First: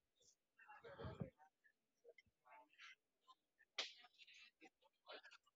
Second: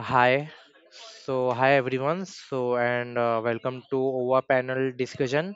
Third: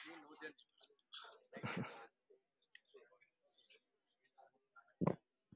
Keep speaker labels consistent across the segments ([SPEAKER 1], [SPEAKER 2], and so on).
[SPEAKER 1] hi. Hi everyone. So, and Welcome to our panel discussion.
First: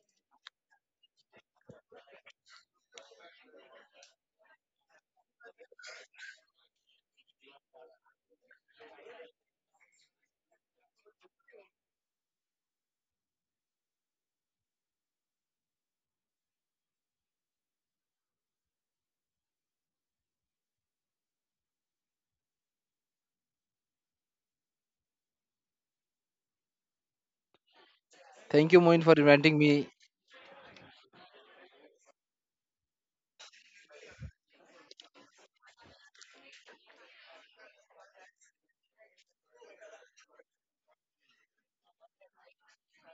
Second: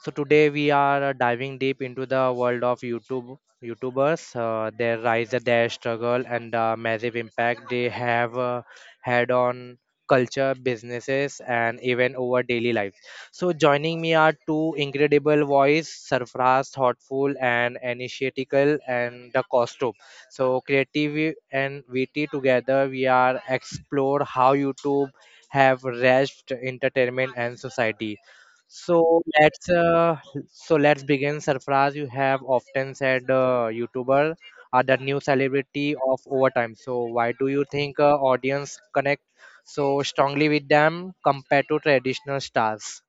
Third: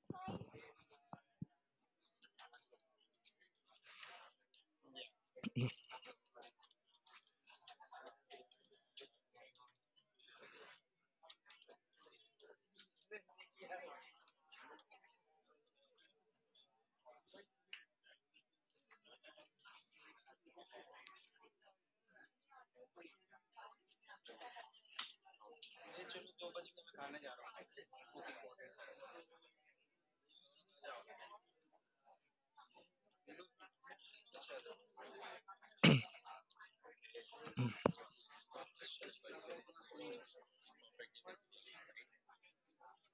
[SPEAKER 1] So today we are diving deep into the world of YouTubers, their rise, their struggle, and the massive impact they have had on culture, businesses, and even our daily life. So, joining me are two incredible voices, Sarfraz, thoughtful, and initiatical, and the costume. So creative and VT together, we are explore how YouTube have reached entertainment and society.
[SPEAKER 2] Thank you, Moin, for
[SPEAKER 1] So
[SPEAKER 2] inviting
[SPEAKER 1] let's
[SPEAKER 2] me.
[SPEAKER 1] uh, so let's begin. Surprise, you have often said YouTuber are the new celebrity of overtime. So why do you think audience connect so strongly with them compared to traditional stars?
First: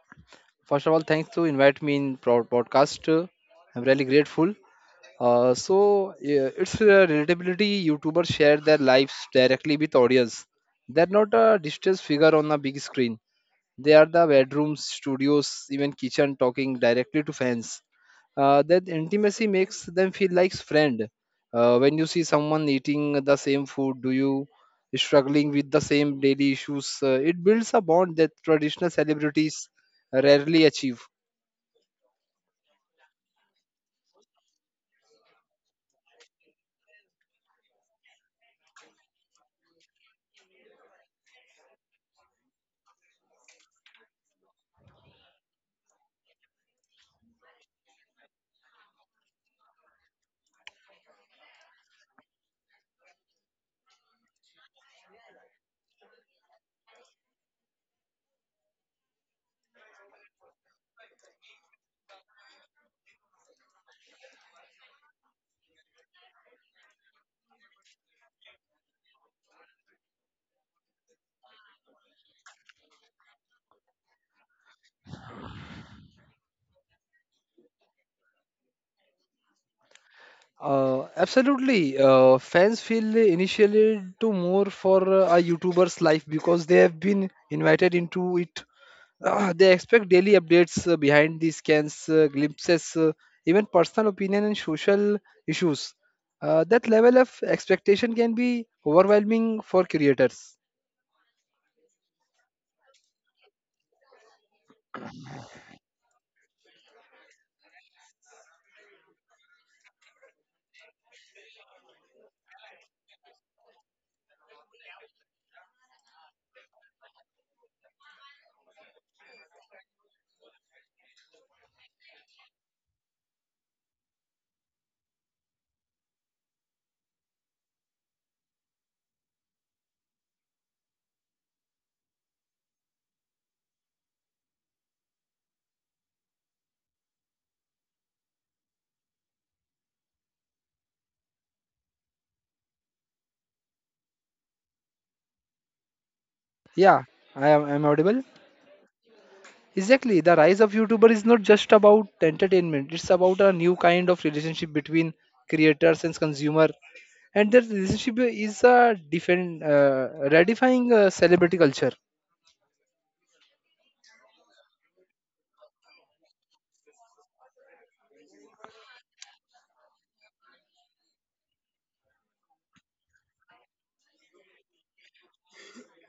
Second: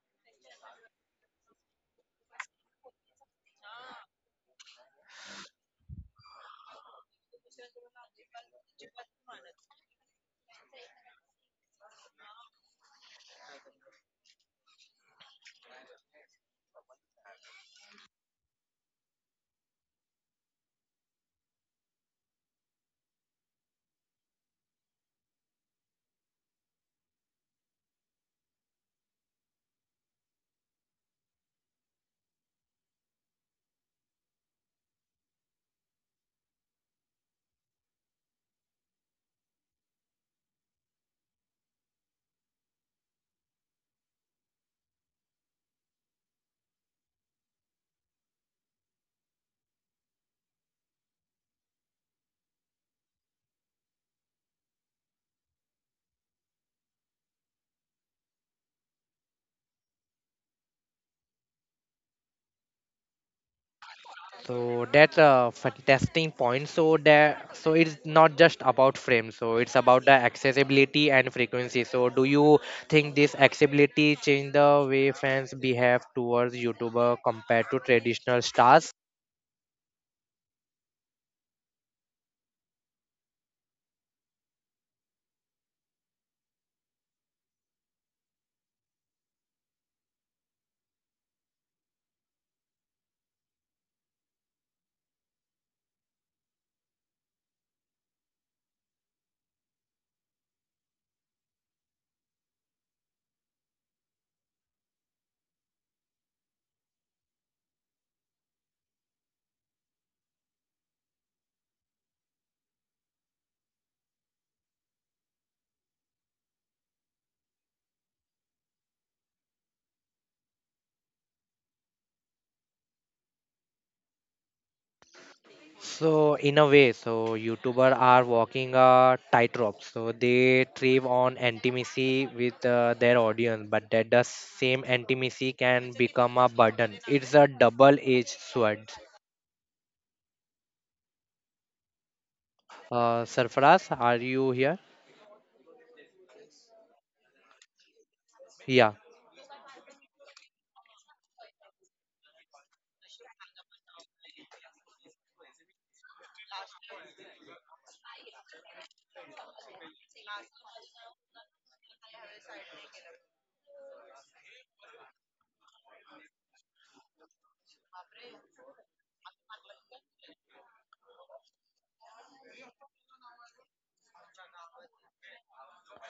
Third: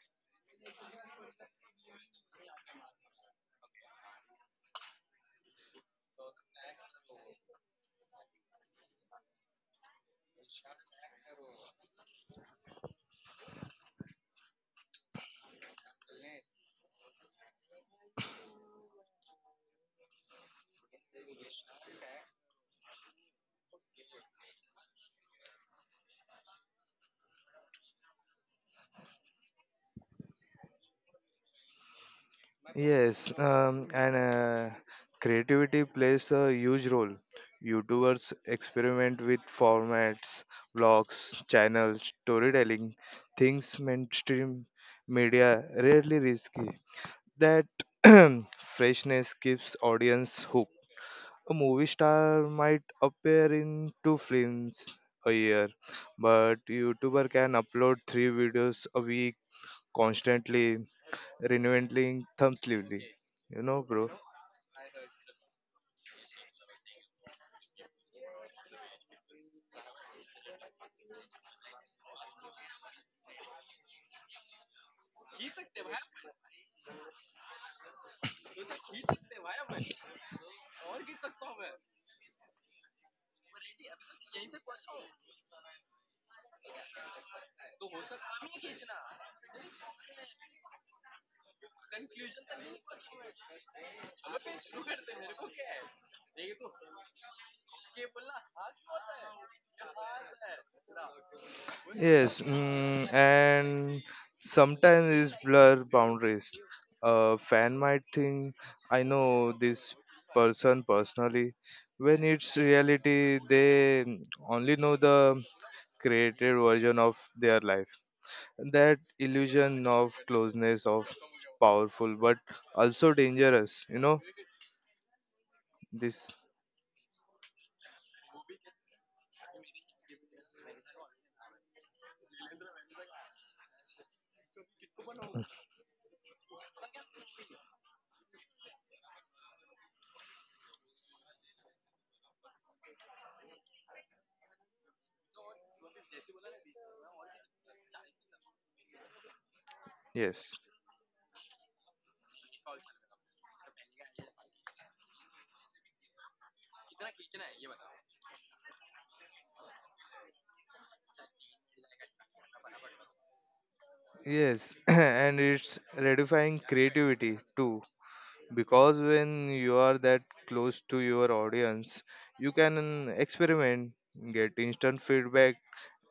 [SPEAKER 2] First of all, thanks to invite me in podcast. I'm really grateful. So yeah, it's relatability. YouTubers share their lives directly with audience. They're not a distressed figure on a big screen. They are the bedrooms, studios, even kitchen, talking directly to fans. That intimacy makes them feel like friend. When you see someone eating the same food, do you struggling with the same daily issues, it builds a bond that traditional celebrities rarely achieve.
[SPEAKER 3] Yes, and Creativity plays a huge role. YouTubers experiment with formats, vlogs, channels, storytelling, things mainstream media rarely risky. That freshness keeps audience hooked. A movie star might appear in two films a year, but YouTuber can upload three videos a week constantly, renewing thumbsively. You know, bro.
[SPEAKER 1] So that's a fantastic point. So it's not just about frame. So it's about the accessibility and frequency. So do you think this accessibility change the way fans behave towards YouTuber compared to traditional stars?
[SPEAKER 2] Absolutely. Fans feel initially to more for a youtuber's life because they have been invited into it. They expect daily updates, behind the scans, glimpses, even personal opinion and social issues. That level of expectation can be overwhelming for creators.
[SPEAKER 3] Yes, mm, and sometimes it's blur boundaries. A fan might think I know this person personally. When it's reality, they only know the created version of their life. That illusion of closeness of powerful but also dangerous. This.
[SPEAKER 1] So in a way, so YouTuber are walking a tightrope. So they thrive on intimacy with their audience, but that the same intimacy can become a burden. It's a double-edged sword. Sarfaraz, are you here?
[SPEAKER 2] Yeah, I'm audible.
[SPEAKER 1] Yeah.
[SPEAKER 2] Exactly, the
[SPEAKER 3] Yes,
[SPEAKER 2] rise of YouTuber is not just about entertainment. It's about a new kind of relationship between creators and consumer, and that relationship is a different, redefining celebrity culture.
[SPEAKER 3] yes, and it's redifying creativity too, because when you are that close to your audience, you can experiment, get instant feedback,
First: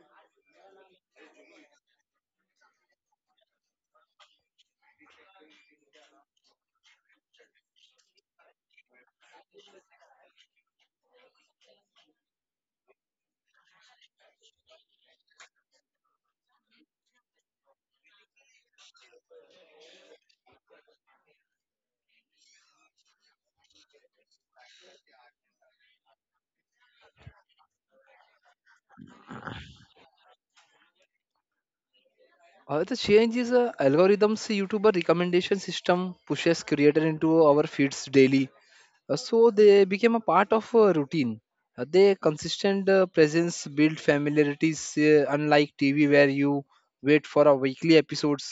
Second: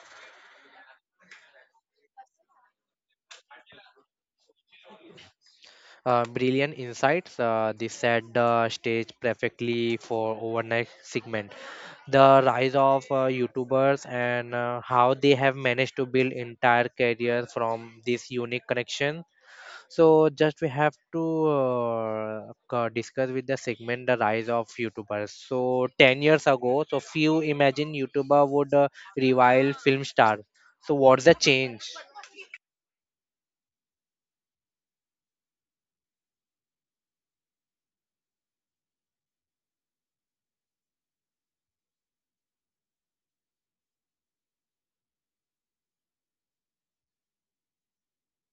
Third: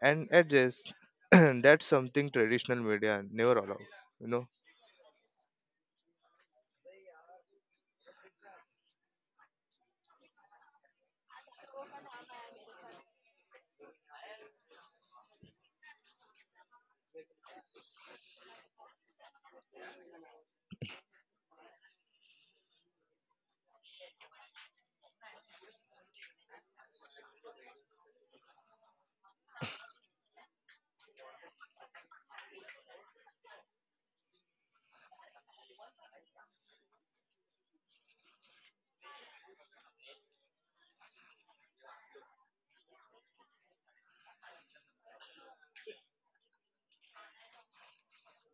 [SPEAKER 3] and adjust. That's something traditional media never allow you know
[SPEAKER 1] Brilliant insights. This set the stage perfectly for overnight segment. The rise of YouTubers and how they have managed to build entire careers from this unique connection. So just we have to discuss with the segment the rise of YouTubers. So 10 years ago, so few imagine YouTuber would revile film star. So what's the change?
[SPEAKER 2] The change is algorithms. YouTuber recommendation system pushes creator into our feeds daily. So they became a part of a routine. Their consistent presence build familiarities, unlike TV where you wait for a weekly episodes.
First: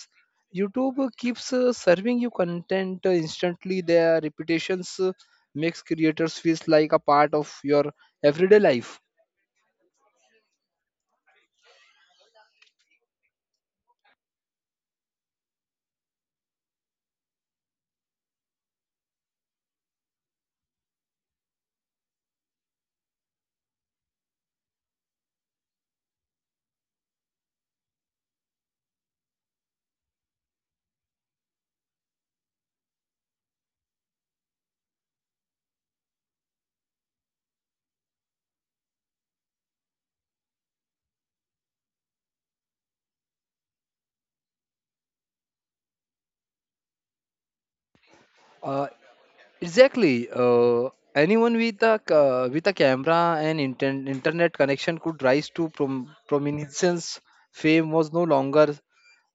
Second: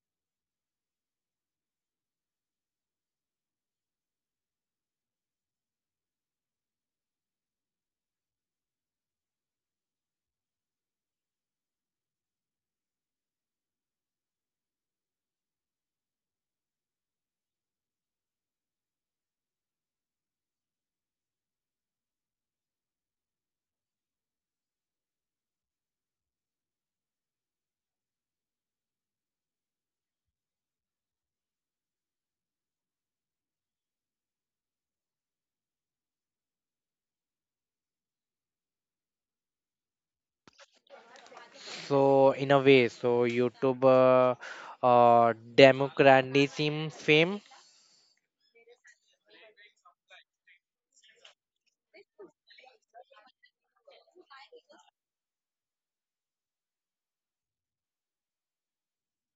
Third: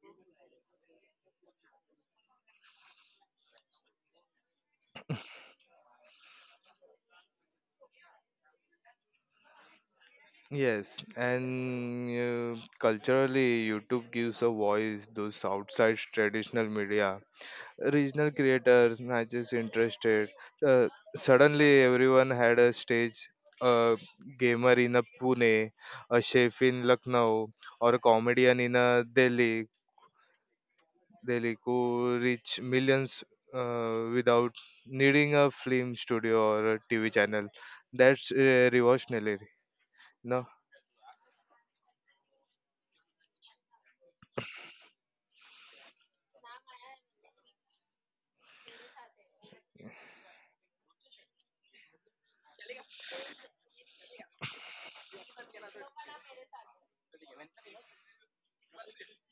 [SPEAKER 2] YouTube keeps serving you content instantly. Their reputations makes creators feels like a part of your everyday life.
[SPEAKER 3] Yes, and culturally, YouTube gives a voice those outside traditional media. Regional creators, matches interested. Uh, Suddenly, everyone had a stage. A gamer in a Pune, a chef in Lucknow, or a comedian in a Delhi. Delhi could reach millions without needing a film studio or a TV channel. That's revolutionary. No.
[SPEAKER 1] So in a way, so YouTube democratizing fame.
[SPEAKER 2] Uh, Exactly. Anyone with a with a camera and internet connection could rise to prominence. Fame was no longer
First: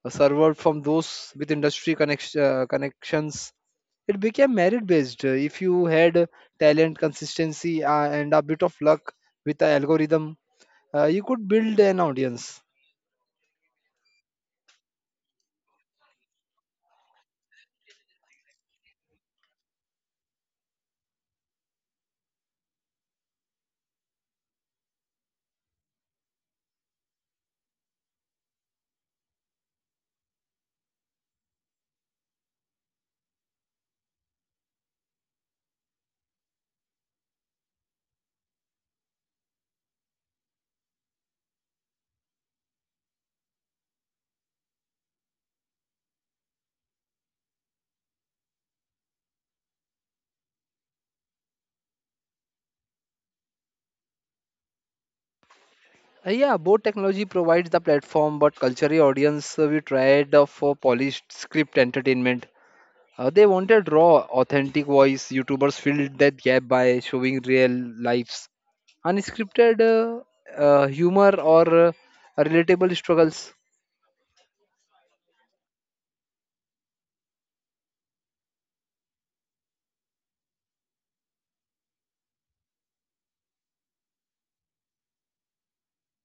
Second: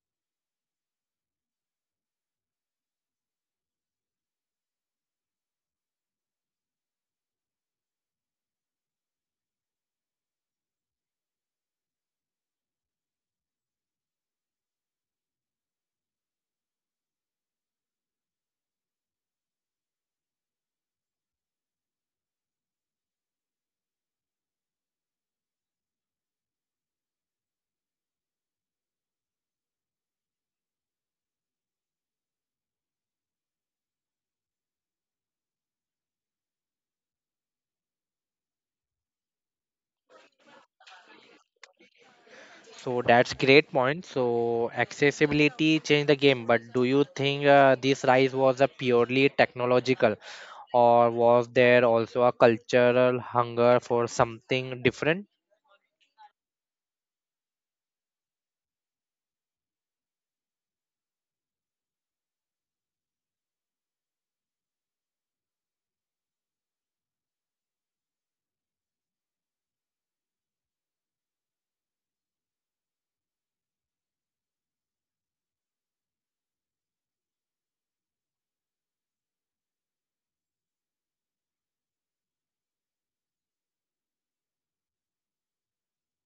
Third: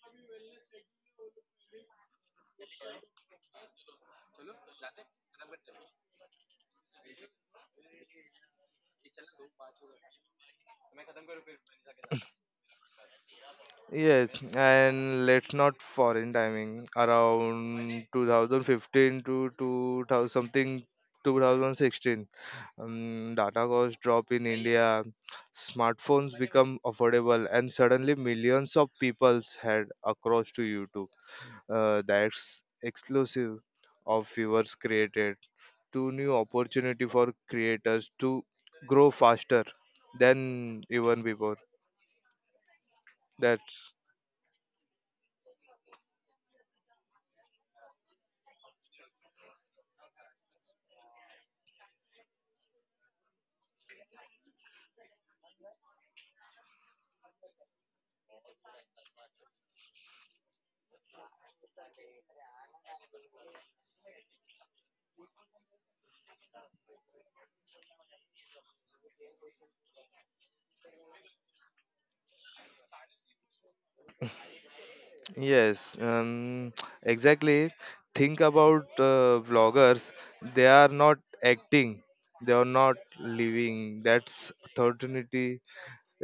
[SPEAKER 2] served from those with industry connection, connections. It became merit based. If you had talent, consistency, and a bit of luck with the algorithm, you could build an audience.
[SPEAKER 3] Yes, and let's not foreign timing around 2015 to 2000 something 2016. Data costs drop in India, smartphones become affordable, and suddenly millions of people's head across to YouTube. That's explosive of viewers created to new opportunity for creators to grow faster than even before.
[SPEAKER 1] So that's great
[SPEAKER 3] That.
[SPEAKER 1] point. So accessibility changed the game, but do you think this rise was a purely technological, or was there also a cultural hunger for something different?
[SPEAKER 2] Yeah, both technology provides the platform, but culturally, audience we tried for polished script entertainment. They wanted raw, authentic voice. YouTubers filled that gap by showing real lives, unscripted humor, or relatable struggles.
[SPEAKER 3] Yes, exactly. Think about vloggers. They are not acting. They are not living. That's authority.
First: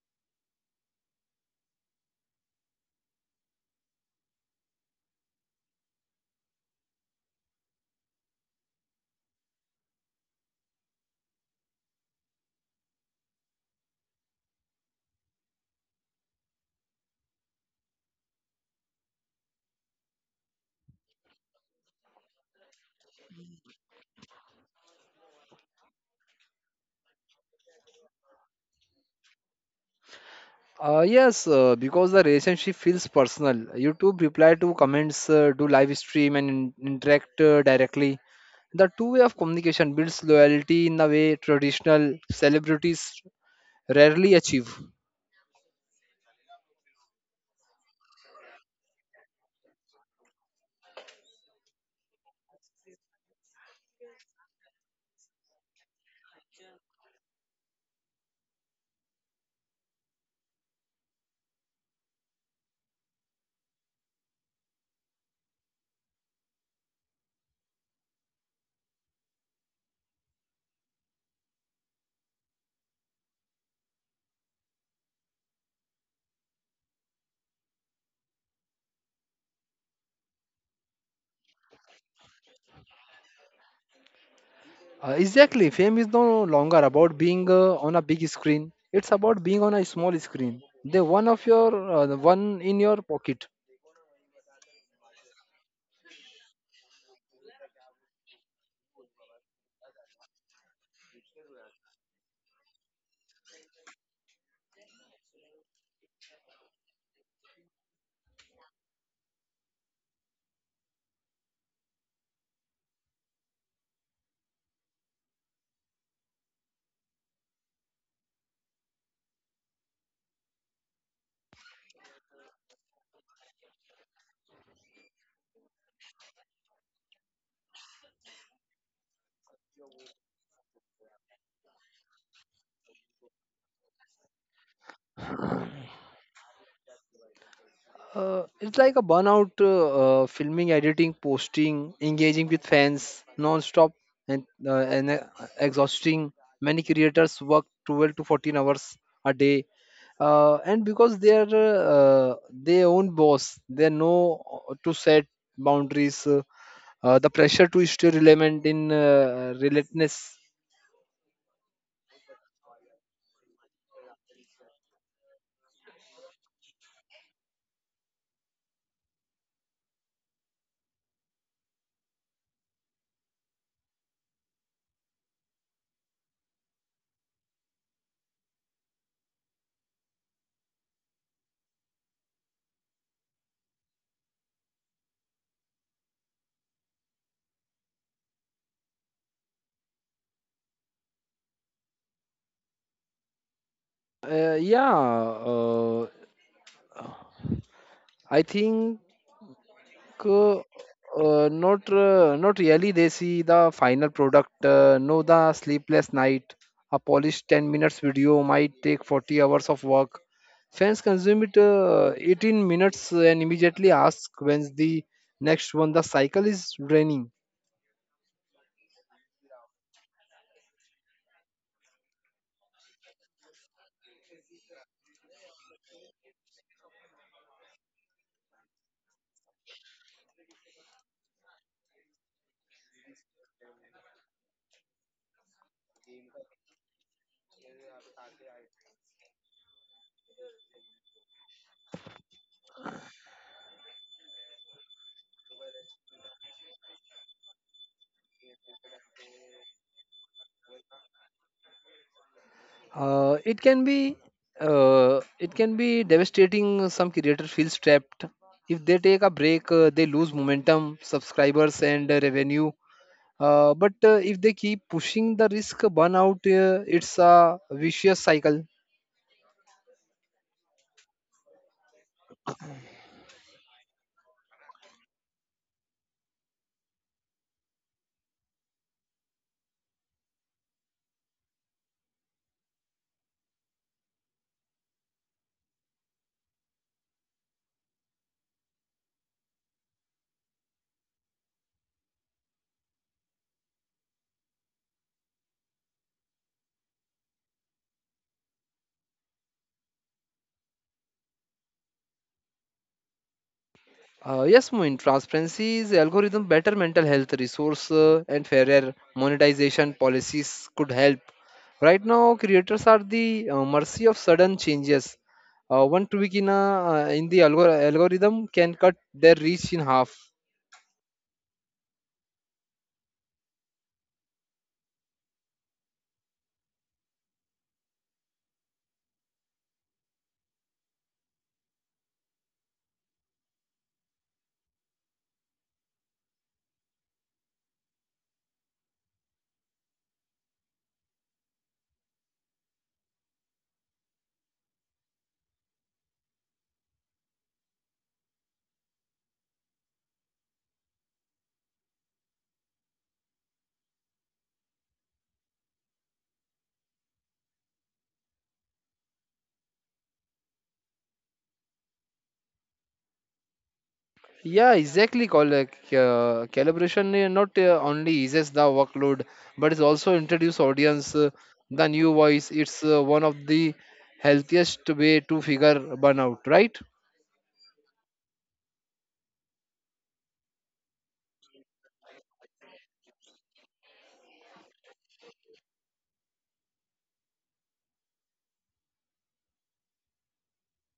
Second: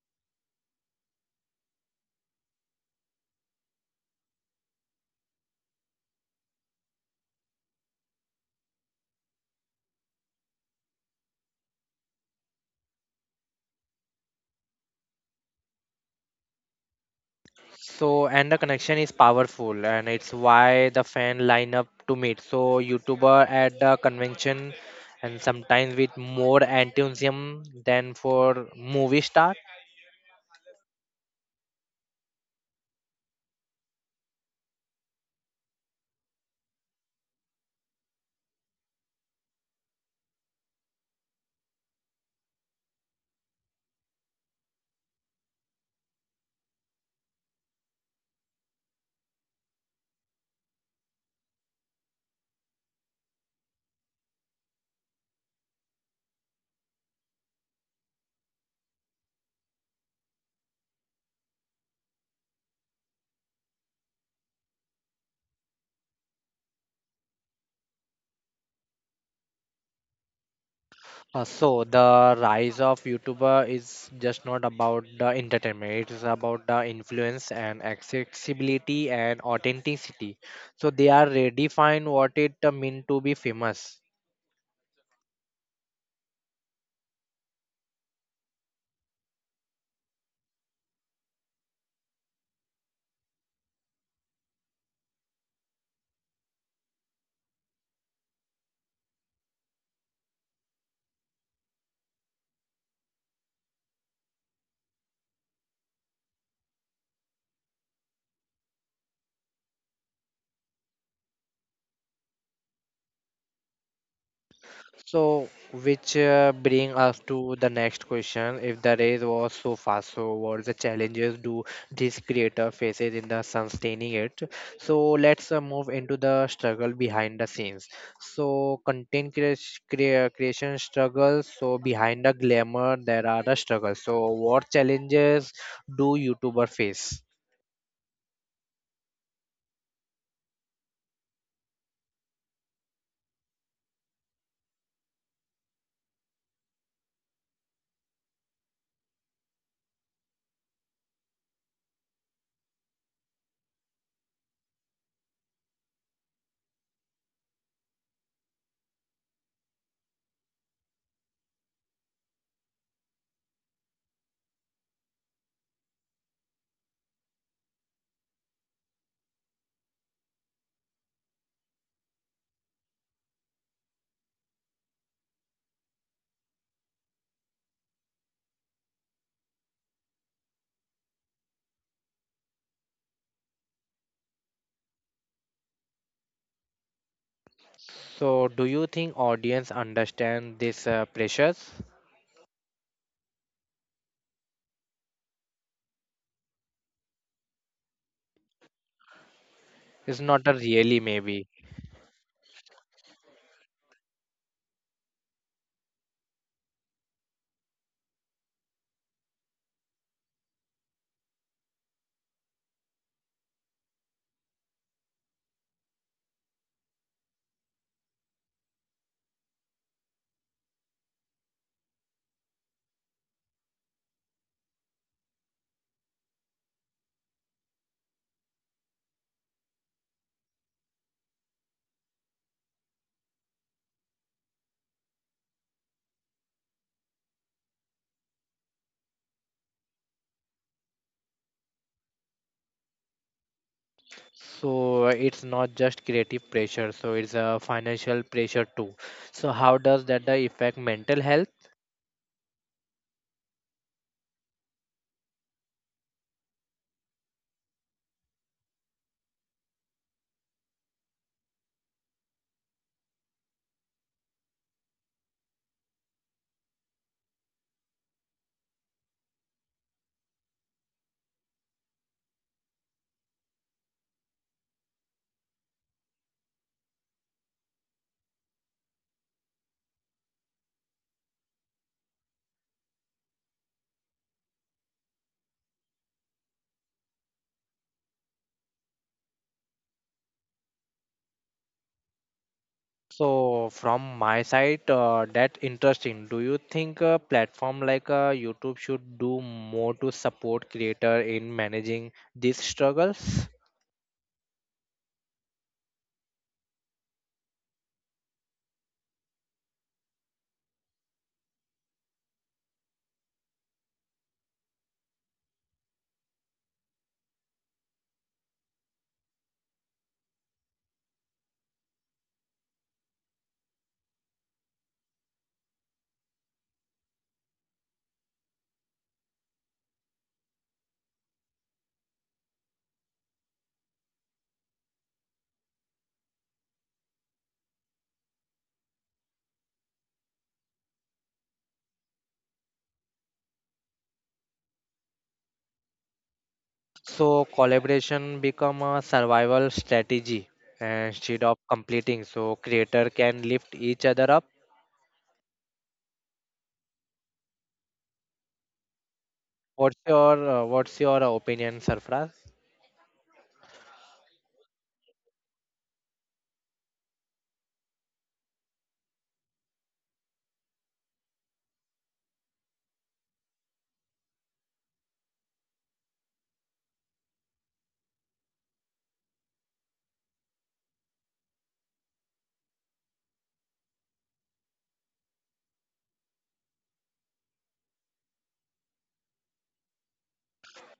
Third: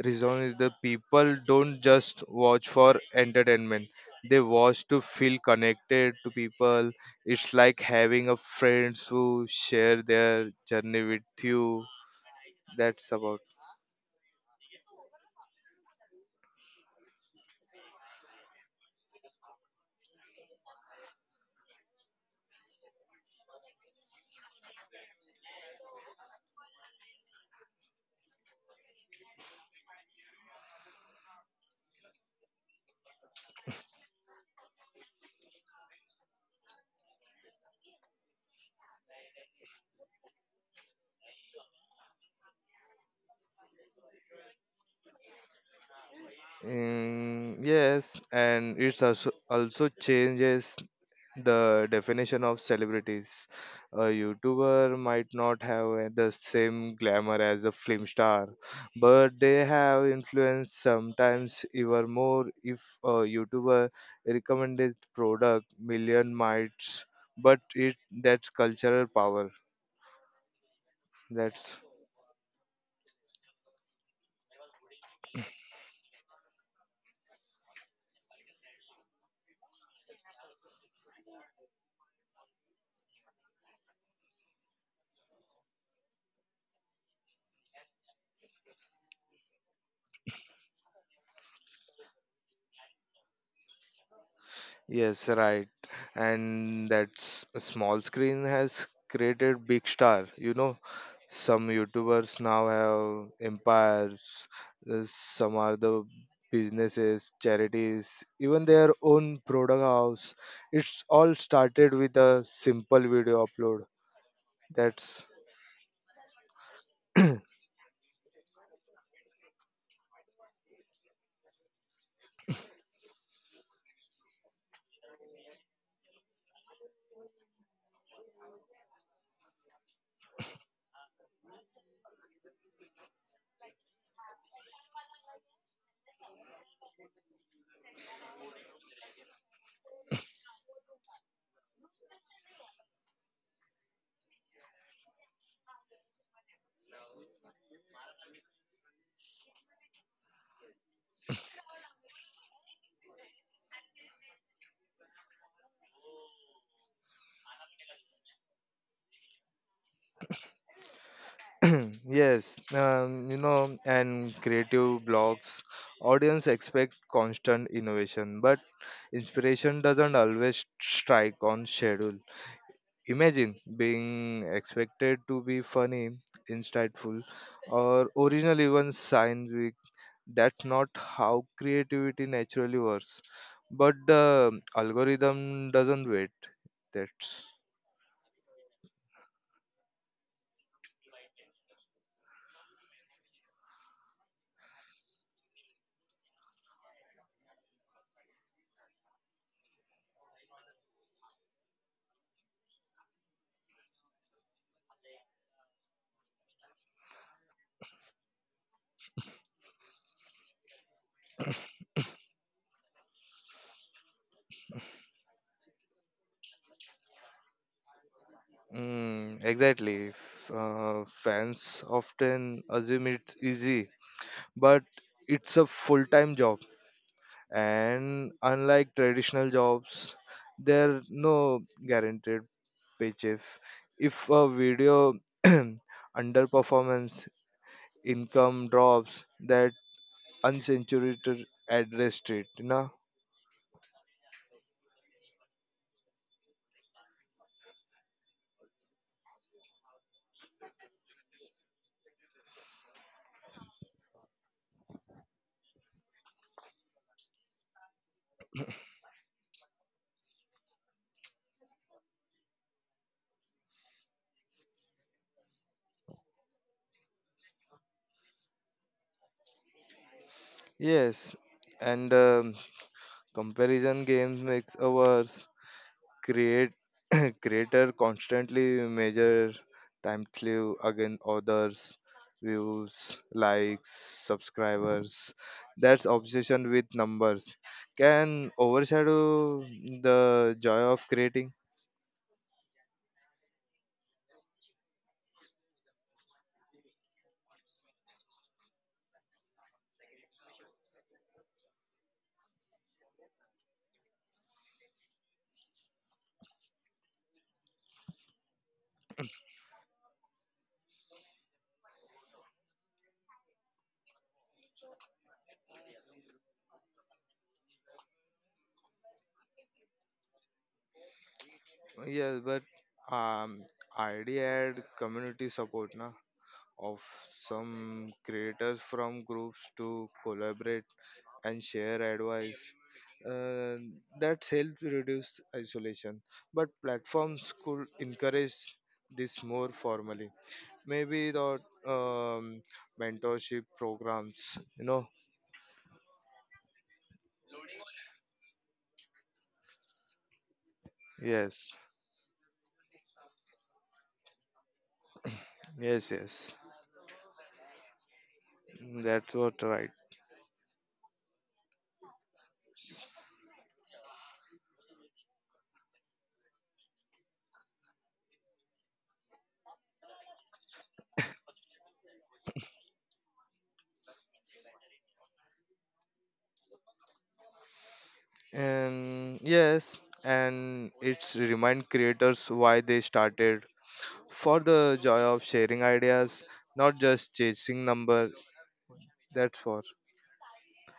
[SPEAKER 3] Reason is the people don't just watch for entertainment. They watch to feel connected to people. It's like having a friends who share their journey with you. That's about.
[SPEAKER 1] So, and the connection is powerful, and it's why the fan line up to meet. So, YouTuber at the convention, and sometimes with more enthusiasm than for movie star.
[SPEAKER 2] Yes, because the relationship feels personal. YouTube reply to comments, do live stream, and interact directly. The two way of communication builds loyalty in a way traditional celebrities rarely achieve.
[SPEAKER 3] Mm, yes, and it's also changes the definition of celebrities. A YouTuber might not have the same glamour as a film star, but they have influence sometimes even more. If a YouTuber recommended product million might, but it, that's cultural power.
[SPEAKER 1] Uh,
[SPEAKER 3] That's.
[SPEAKER 1] so, the rise of YouTuber is just not about the entertainment; it's about the influence and accessibility and authenticity. So they are redefined what it mean to be famous.
[SPEAKER 2] Exactly. Fame is no longer about being on a big screen. It's about being on a small screen. The one in your pocket.
[SPEAKER 3] Yes, right. And that small screen has created big star. You know, some YouTubers now have empires, some are the businesses, charities, even their own product house. It's all started with a simple video upload. That's.
[SPEAKER 1] So which bring us to the next question. If the race was so fast, so what the challenges do this creator faces in the sustaining it? So let's move into the struggle behind the scenes. So content creation struggles. So behind the glamour, there are the struggles. So what challenges do YouTuber face?
[SPEAKER 2] It's like a burnout, filming, editing, posting, engaging with fans non-stop and exhausting. Many creators work 12 to 14 hours a day. And because they are own boss, they know to set boundaries. The pressure to stay relevant in relentless.
[SPEAKER 3] Yes, you know, and creative blogs, audience expect constant innovation, but inspiration doesn't always strike on schedule. Imagine being expected to be funny, insightful, or original even scientific. That's not how creativity naturally works. But the algorithm doesn't wait. That's.
[SPEAKER 1] So do you think audience understand this pressures?
[SPEAKER 2] Yeah, uh, I think
[SPEAKER 1] It's not a really maybe.
[SPEAKER 2] not not really. They see the final product. No, the sleepless night. A polished 10 minutes video might take 40 hours of work. Fans consume it 18 minutes and immediately ask when's the next one. The cycle is draining.
[SPEAKER 3] Mm, exactly. Fans often assume it's easy, but it's a full time job. And unlike traditional jobs, there are no guaranteed paycheck. If a video underperformance income drops, that unsaturated address it. You know?
[SPEAKER 1] So it's not just creative pressure, so it's a financial pressure too. So how does that affect mental health?
[SPEAKER 2] Uh, it can be it can be devastating. Some creator feels trapped. If they take a break, they lose momentum, subscribers, and revenue. But if they keep pushing the risk burnout, it's a vicious cycle.
[SPEAKER 3] Yes, and comparison games makes ours. Create creator constantly measure time slew against others, views, likes, subscribers. That's obsession with numbers can overshadow the joy of creating.
[SPEAKER 1] So from my side, that's interesting. Do you think a platform like YouTube should do more to support creator in managing these struggles?
[SPEAKER 2] Yes, Moin, transparency is algorithm better mental health resource and fairer monetization policies could help. Right now, creators are the mercy of sudden changes. One tweak in, a, in the algorithm can cut their reach in half.
[SPEAKER 3] Yes, but um, id had community support na of some creators from groups to collaborate and share advice, uh, that helps reduce isolation, but platforms could encourage this more formally, maybe the um, mentorship programs. You know?
[SPEAKER 1] So collaboration become a survival strategy instead of
[SPEAKER 3] yes
[SPEAKER 1] completing. So creator can lift each other up.
[SPEAKER 3] yes yes That's what right.
[SPEAKER 1] What's your opinion, Sarfraz?
[SPEAKER 2] Yeah, exactly. Call, calibration not only eases the workload, but it's also introduce audience the new voice. It's one of the healthiest way to figure burnout, right?
[SPEAKER 3] And yes, and it's remind creators why they started for the joy of sharing ideas, not just chasing number. That's for.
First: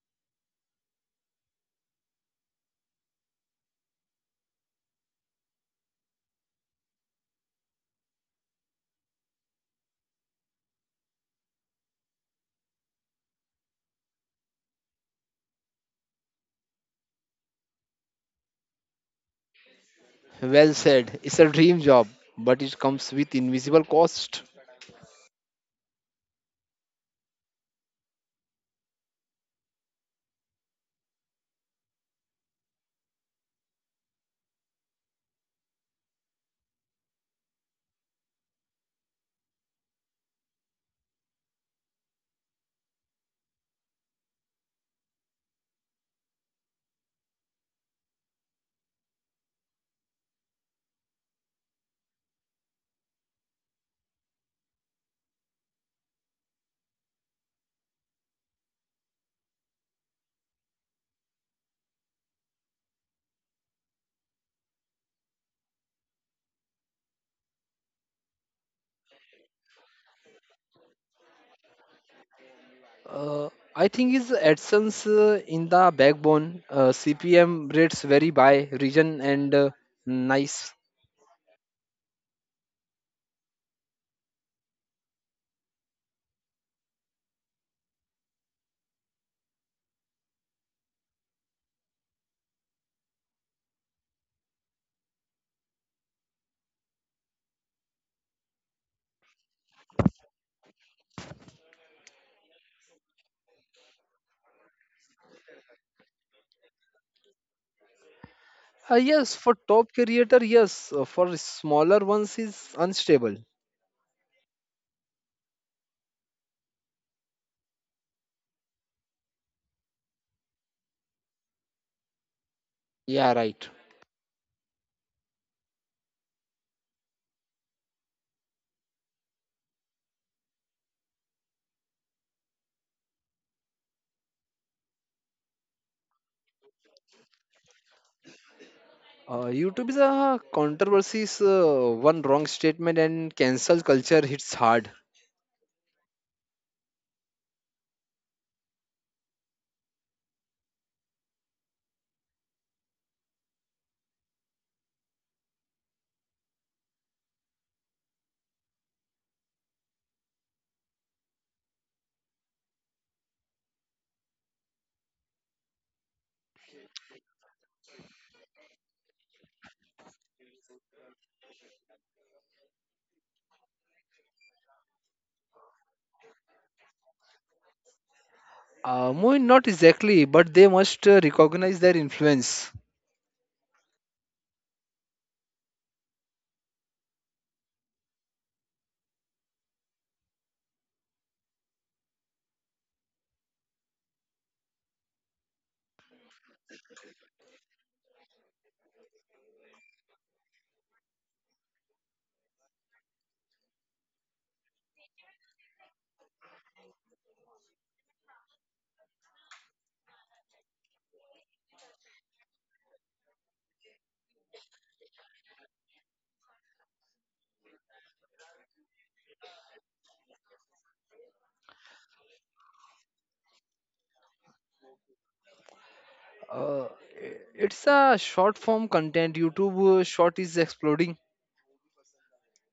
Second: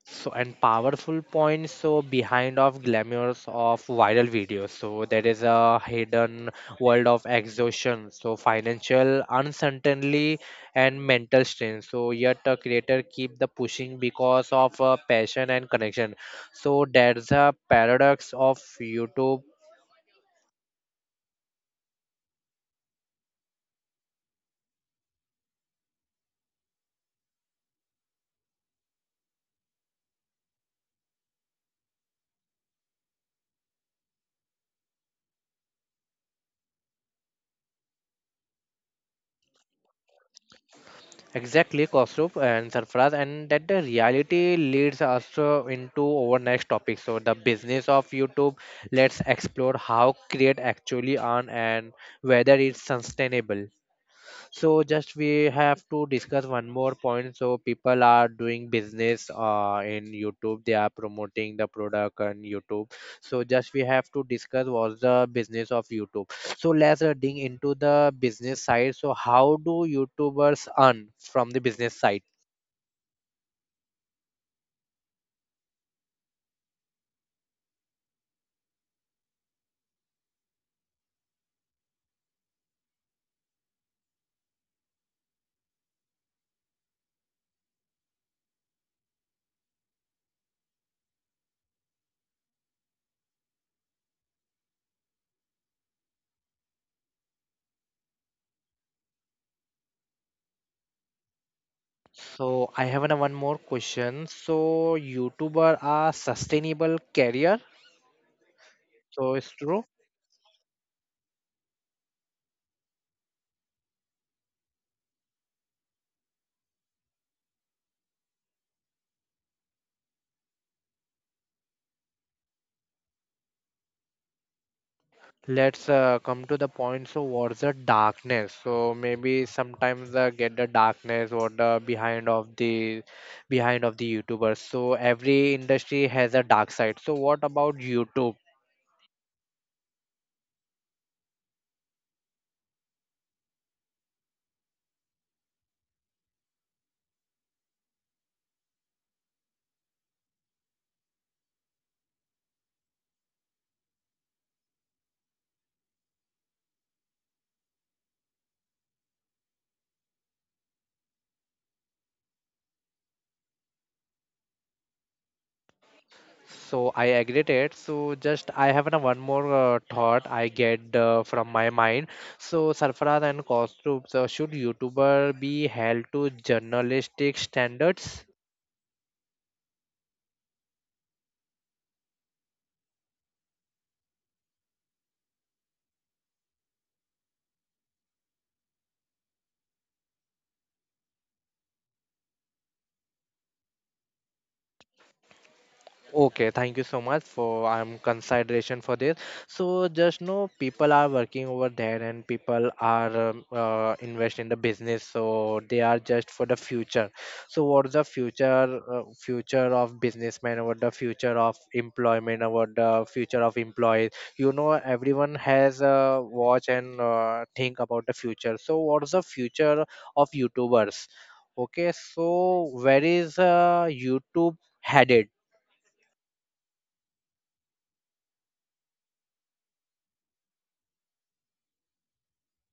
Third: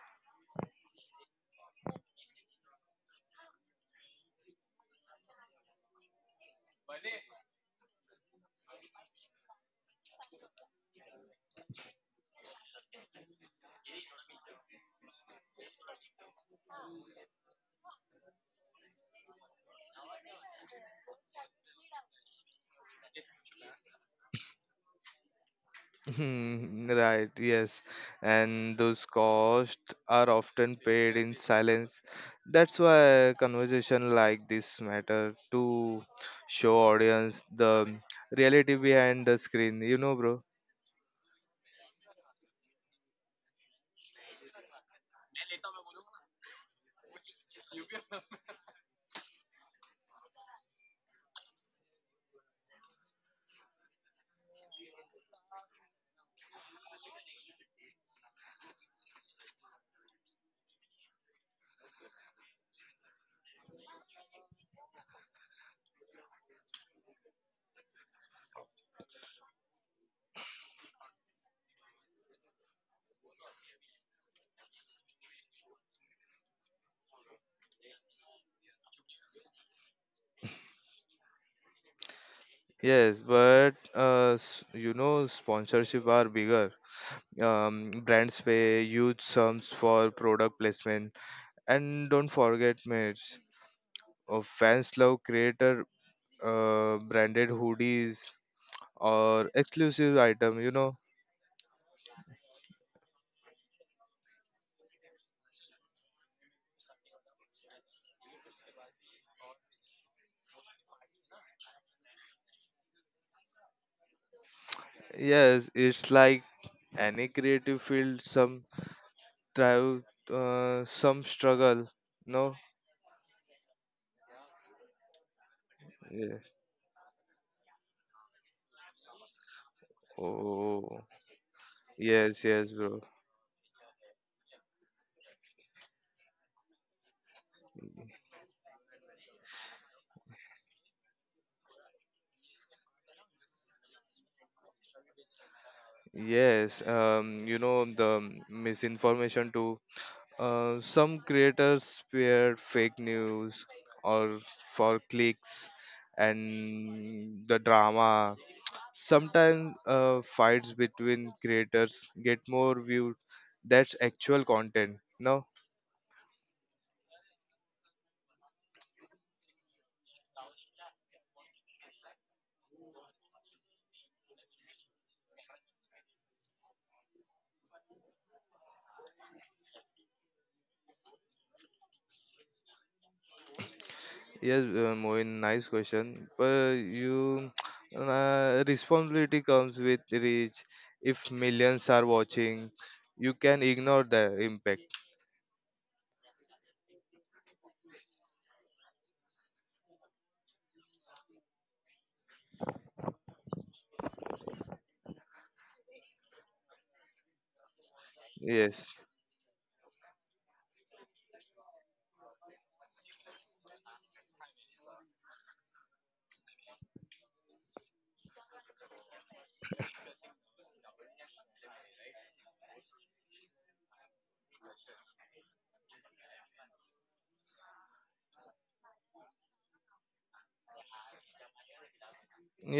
[SPEAKER 1] So and powerful points, so behind of glamours of viral videos, so there is a hidden world of exhaustion, so financial uncertainty and mental strain, so yet a creator keep the pushing because of passion and connection, so there's a paradox of YouTube.
[SPEAKER 2] Well said. It's a dream job, but it comes with invisible cost.
[SPEAKER 3] Hmm, right, yes. And those costs are often paid in silence. That's why conversation like this matter to show audience the reality behind the screen, you know, bro.
[SPEAKER 1] Exactly, Kaustubh and Sarfaraz, and that the reality leads us into our next topic. So, the business of YouTube. Let's explore how create actually earn and whether it's sustainable. So just we have to discuss one more point. So people are doing business in YouTube. They are promoting the product on YouTube. So just we have to discuss what's the business of YouTube. So let's dig into the business side. So how do YouTubers earn from the business side?
[SPEAKER 2] Uh, I think is AdSense in the backbone. CPM rates vary by region and nice.
[SPEAKER 3] Yes, but you know, sponsorship are bigger. Brands pay huge sums for product placement, and don't forget, mates. Fans love creator branded hoodies or exclusive item. You know,
[SPEAKER 1] So I have one more question. So YouTuber are sustainable career. So
[SPEAKER 2] Yes,
[SPEAKER 1] it's
[SPEAKER 2] for
[SPEAKER 1] true.
[SPEAKER 2] top creator, yes. For smaller ones, is unstable.
[SPEAKER 3] yes, it's like any creative field. Some thrive, some struggle. No.
[SPEAKER 2] Yeah, right.
[SPEAKER 1] Let's
[SPEAKER 3] Yeah.
[SPEAKER 1] come to the point. So what's the darkness? So maybe sometimes get the
[SPEAKER 3] Oh.
[SPEAKER 1] darkness or the behind
[SPEAKER 3] Yes.
[SPEAKER 1] of
[SPEAKER 3] Yes, bro.
[SPEAKER 1] the behind of the YouTubers. So every industry has a dark side. So what about YouTube?
[SPEAKER 2] YouTube is a controversy. Is, one wrong statement and cancel culture hits hard.
[SPEAKER 3] Yes, you know the misinformation too. Some creators spread fake news or for clicks and the drama. Sometimes fights between creators get more views. That's actual content. No,
[SPEAKER 1] So I agree it. So just I have a one more thought I get from my mind. So Sarfaraz and Kostup, so should YouTuber be held to journalistic standards?
[SPEAKER 2] Mohin, not exactly, but they must recognize their influence.
[SPEAKER 3] yes, Moin, nice question. But you, responsibility comes with reach. If millions are watching, you can ignore the impact.
[SPEAKER 1] Okay, thank you so much for consideration for this. So just know people are working over there and people are invest in the business. So they are just for the future. So what's the future
[SPEAKER 3] Yes.
[SPEAKER 1] future of businessman? What the future of employment? What the future of employees? You know, everyone has a watch and think about the future. So what's the future of YouTubers? Okay, so where is YouTube headed?
[SPEAKER 2] Uh, it's a short form content. YouTube short is exploding.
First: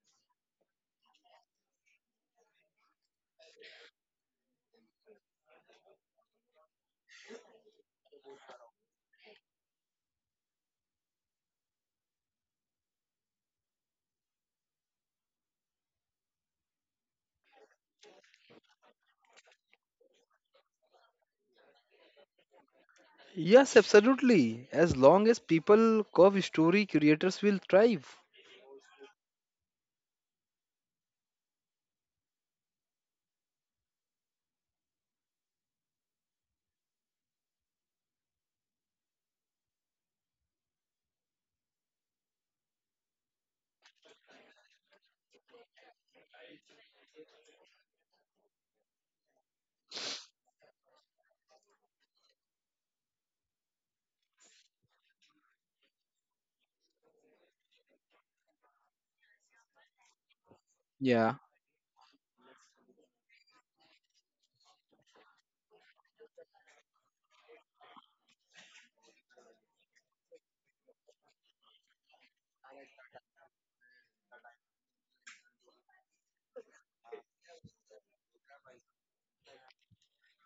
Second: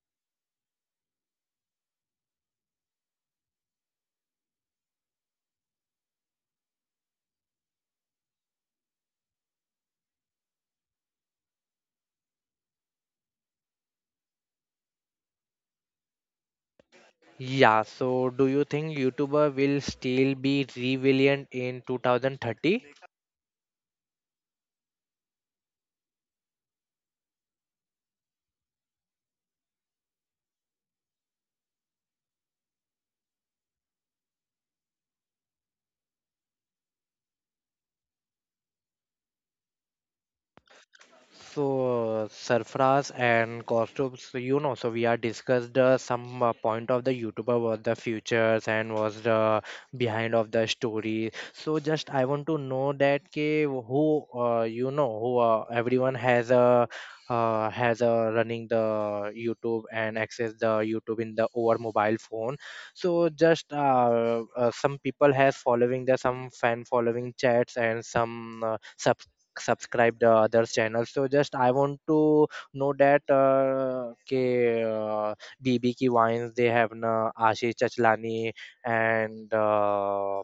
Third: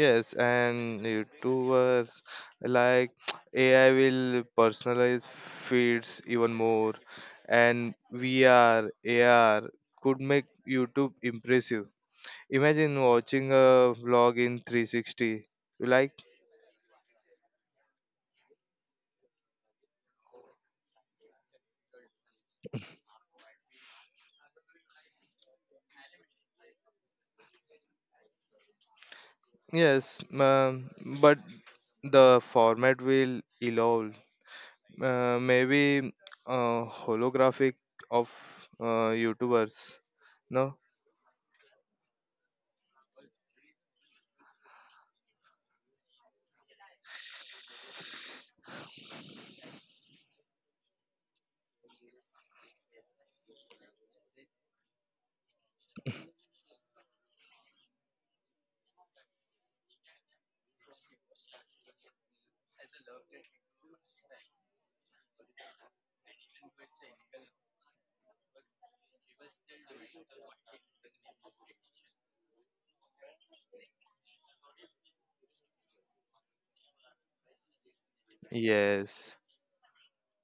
[SPEAKER 3] Yes, and YouTubers like AI will personalize feeds even more, and VR, AR could make YouTube impressive. Imagine watching a vlog in 360. You like?
[SPEAKER 1] Yeah, so do you think YouTuber will still be relevant in 2030?
[SPEAKER 2] Yes, absolutely. As long as people curve story, creators will thrive.
[SPEAKER 3] Yes, but the format will evolve. Maybe holographic of YouTubers. No?
[SPEAKER 1] So, Sarfaraz and costumes, you know, so we are discussed some point of the YouTuber was the futures and was the behind of the story. So just I want to know that ke, who you know who everyone has a running the YouTube and access the YouTube in
[SPEAKER 2] Yeah.
[SPEAKER 1] the over mobile phone. So just some people has following the some fan following chats and some subscribed others channels, so just I want to know that uh, bb ki wines they have na ashish chachlani
[SPEAKER 3] Yes,
[SPEAKER 1] and uh,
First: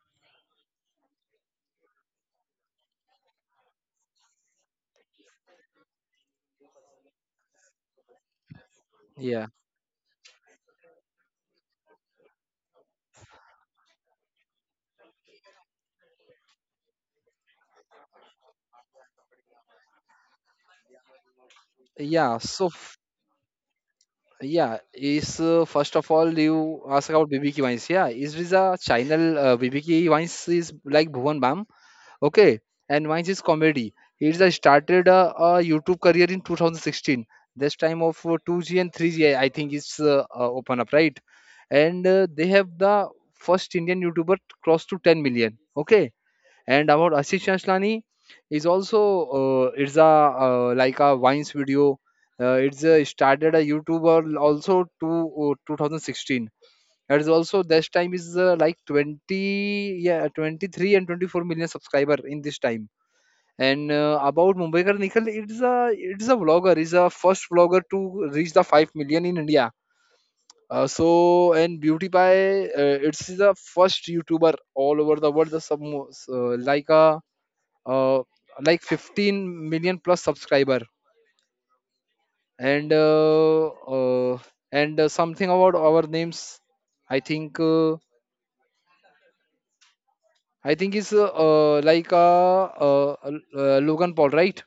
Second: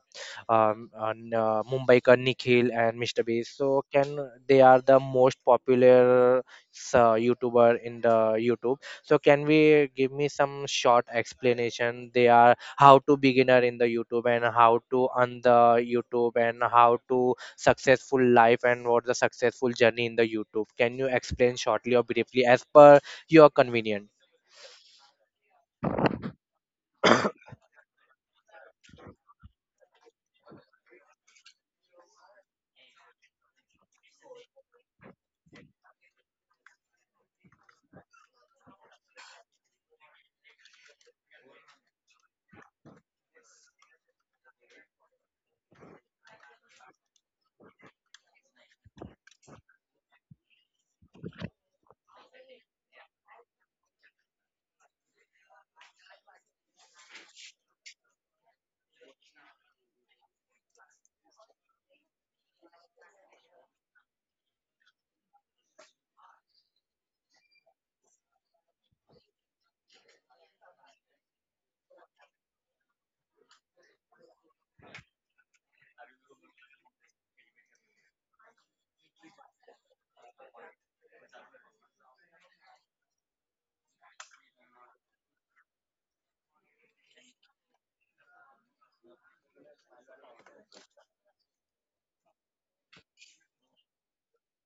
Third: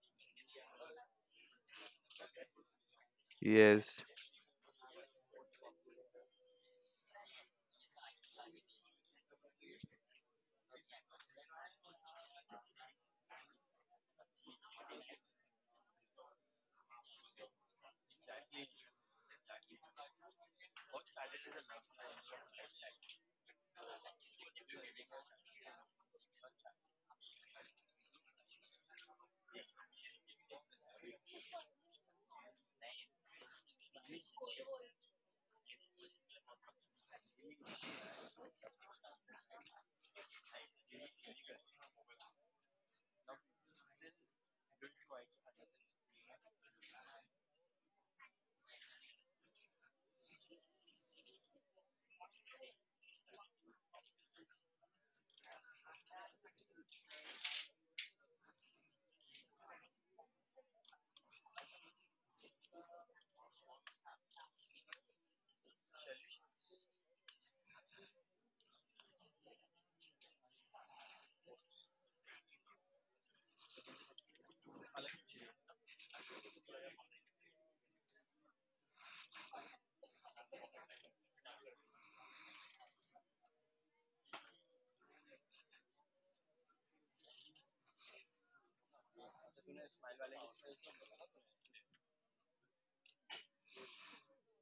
[SPEAKER 1] um, and, uh, mumbai ka nikhil and mr beast so
[SPEAKER 3] yes.
[SPEAKER 1] can they are the most popular youtuber in the youtube, so can
[SPEAKER 2] Yeah,
[SPEAKER 1] we give me some short explanation they are how to beginner in the youtube and how to on the youtube and how to successful life and what's the successful journey in the YouTube? Can you explain shortly or
[SPEAKER 2] yeah.
[SPEAKER 1] briefly as
[SPEAKER 2] So
[SPEAKER 1] per your convenient?
[SPEAKER 2] yeah, is first of all you ask about BBQ wines. Yeah, is this a channel BBQ wines is like Bhuvan Bam. Okay, and wines is comedy. He's started a YouTube career in 2016. This time of 2G and 3G, I think it's open up, right, and they have the first Indian YouTuber close to 10 million. Okay, and about Ashish Ashlani is also it's a like a Vines video. It's started a YouTuber also to 2016. That is also this time is like 20 yeah 23 and 24 million subscriber in this time. And about Mumbaikar Nikhil, it's a vlogger. It's a first vlogger to reach the 5 million in India. So and Beauty Pie, it's the first YouTuber all over the world. The some uh, like 15 million plus subscriber, and uh, uh, and something about our names. I think uh, i think is Logan Paul, right?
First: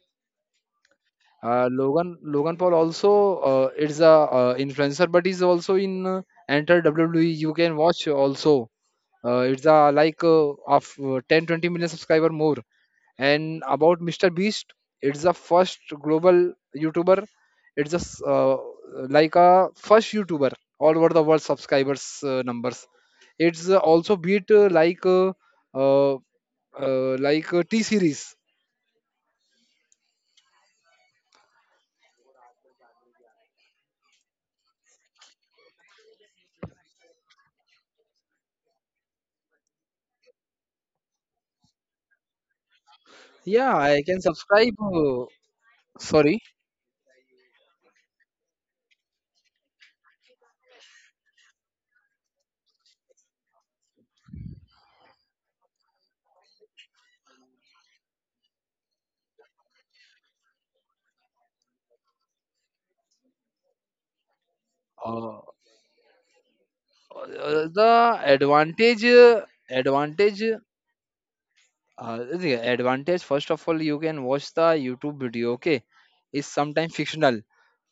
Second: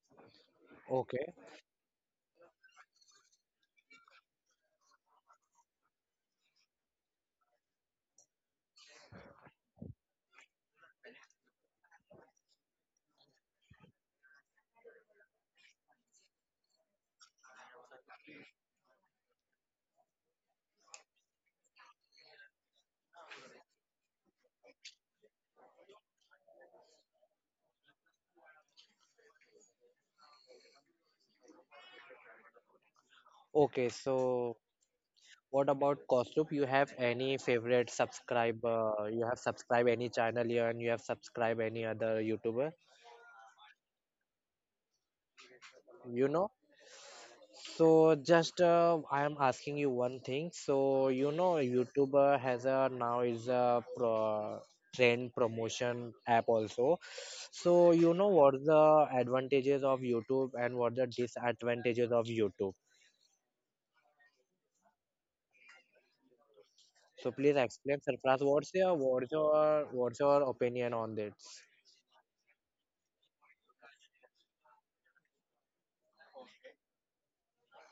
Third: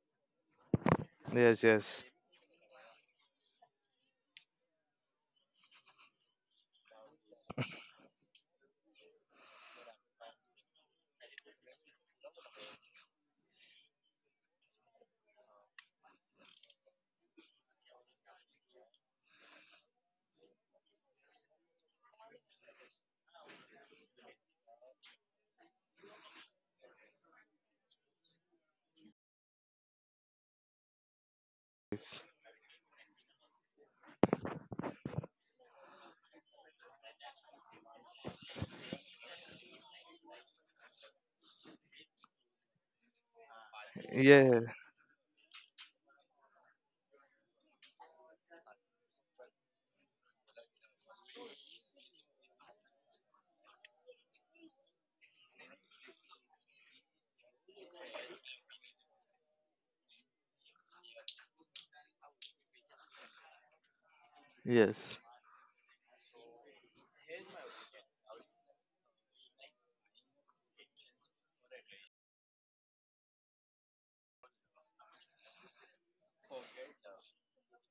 [SPEAKER 1] Okay,
[SPEAKER 3] Yes,
[SPEAKER 2] uh,
[SPEAKER 3] yes.
[SPEAKER 2] logan logan Paul also is a influencer, but he's also in enter WWE, you can watch also. It's a like of 10 20 million subscriber more. And about Mr. Beast, it's the first global youtuber. It's just like a first youtuber all over the world subscribers numbers. It's also beat uh, T Series.
[SPEAKER 3] Yes.
[SPEAKER 1] okay. So what about Kostup? You have any favorite subscriber? You have subscribed any channel here, and you have subscribed any other YouTuber?
[SPEAKER 2] Yeah, I can
[SPEAKER 3] Yeah,
[SPEAKER 2] subscribe,
[SPEAKER 1] You
[SPEAKER 2] sorry.
[SPEAKER 1] know? So just I am asking you one thing. So you know YouTuber has a now is a trend promotion app also. So you know what the advantages of YouTube and what the disadvantages of YouTube.
[SPEAKER 3] yes.
[SPEAKER 2] uh,
[SPEAKER 1] So please
[SPEAKER 2] uh,
[SPEAKER 1] explain,
[SPEAKER 2] the
[SPEAKER 1] Sarfraz, what's your
[SPEAKER 2] advantage
[SPEAKER 1] what's
[SPEAKER 2] uh,
[SPEAKER 1] your what's
[SPEAKER 2] advantage
[SPEAKER 1] your opinion on this?
[SPEAKER 2] the advantage, first of all, you can watch the youtube video. Okay, it's sometimes fictional,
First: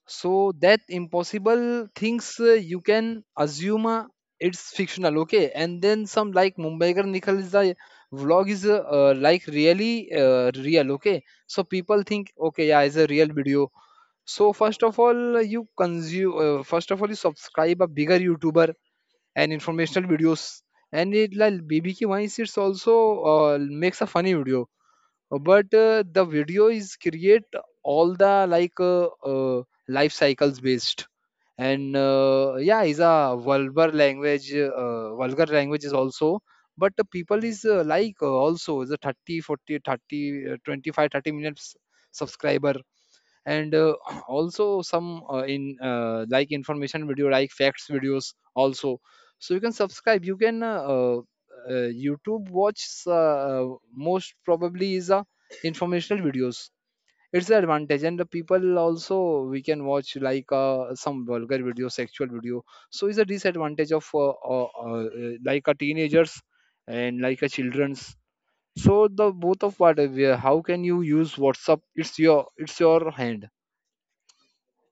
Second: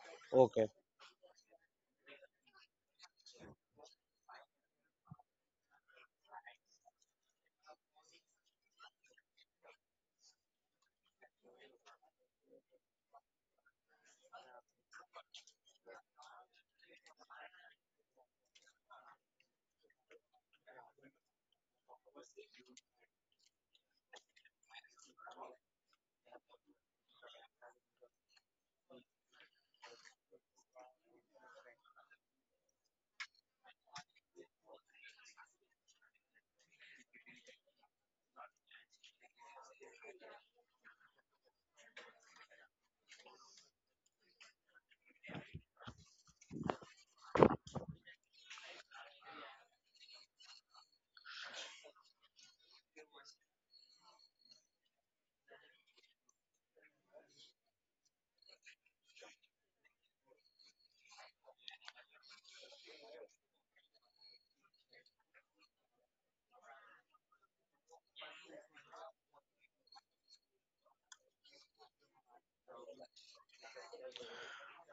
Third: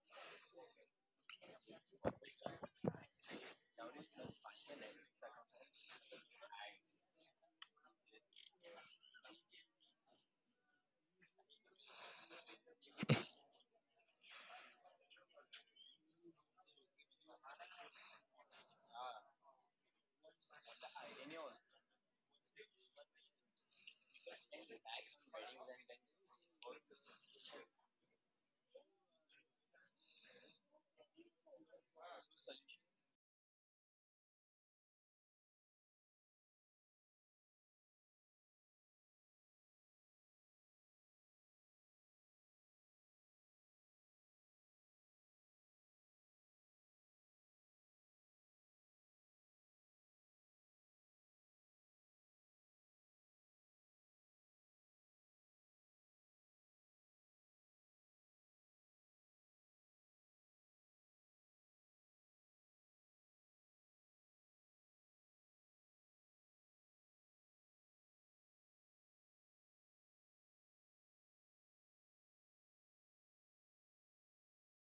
[SPEAKER 2] so
[SPEAKER 1] Okay,
[SPEAKER 2] that impossible things you can assume, it's fictional, okay. And then some like Mumbaikar Nikhil is the vlog is like really real, okay, so people think okay yeah it's a real video. So first of all you consume, first of all you subscribe a bigger youtuber and informational videos, and it like BBQ mice, it's also makes a funny video. But the video is create all the like life cycles based. And yeah is a vulgar language, vulgar language is also. But the people is like also the 30 40 30, 25 30 minutes subscriber. And also some in like information video, like facts videos also. So you can subscribe, you can youtube watch, most probably is a informational videos. It's the advantage. And the people also we can watch like some vulgar video sexual video. So it's a disadvantage of like a teenagers and like a children's. So the both of what, how can you use whatsapp, it's your hand.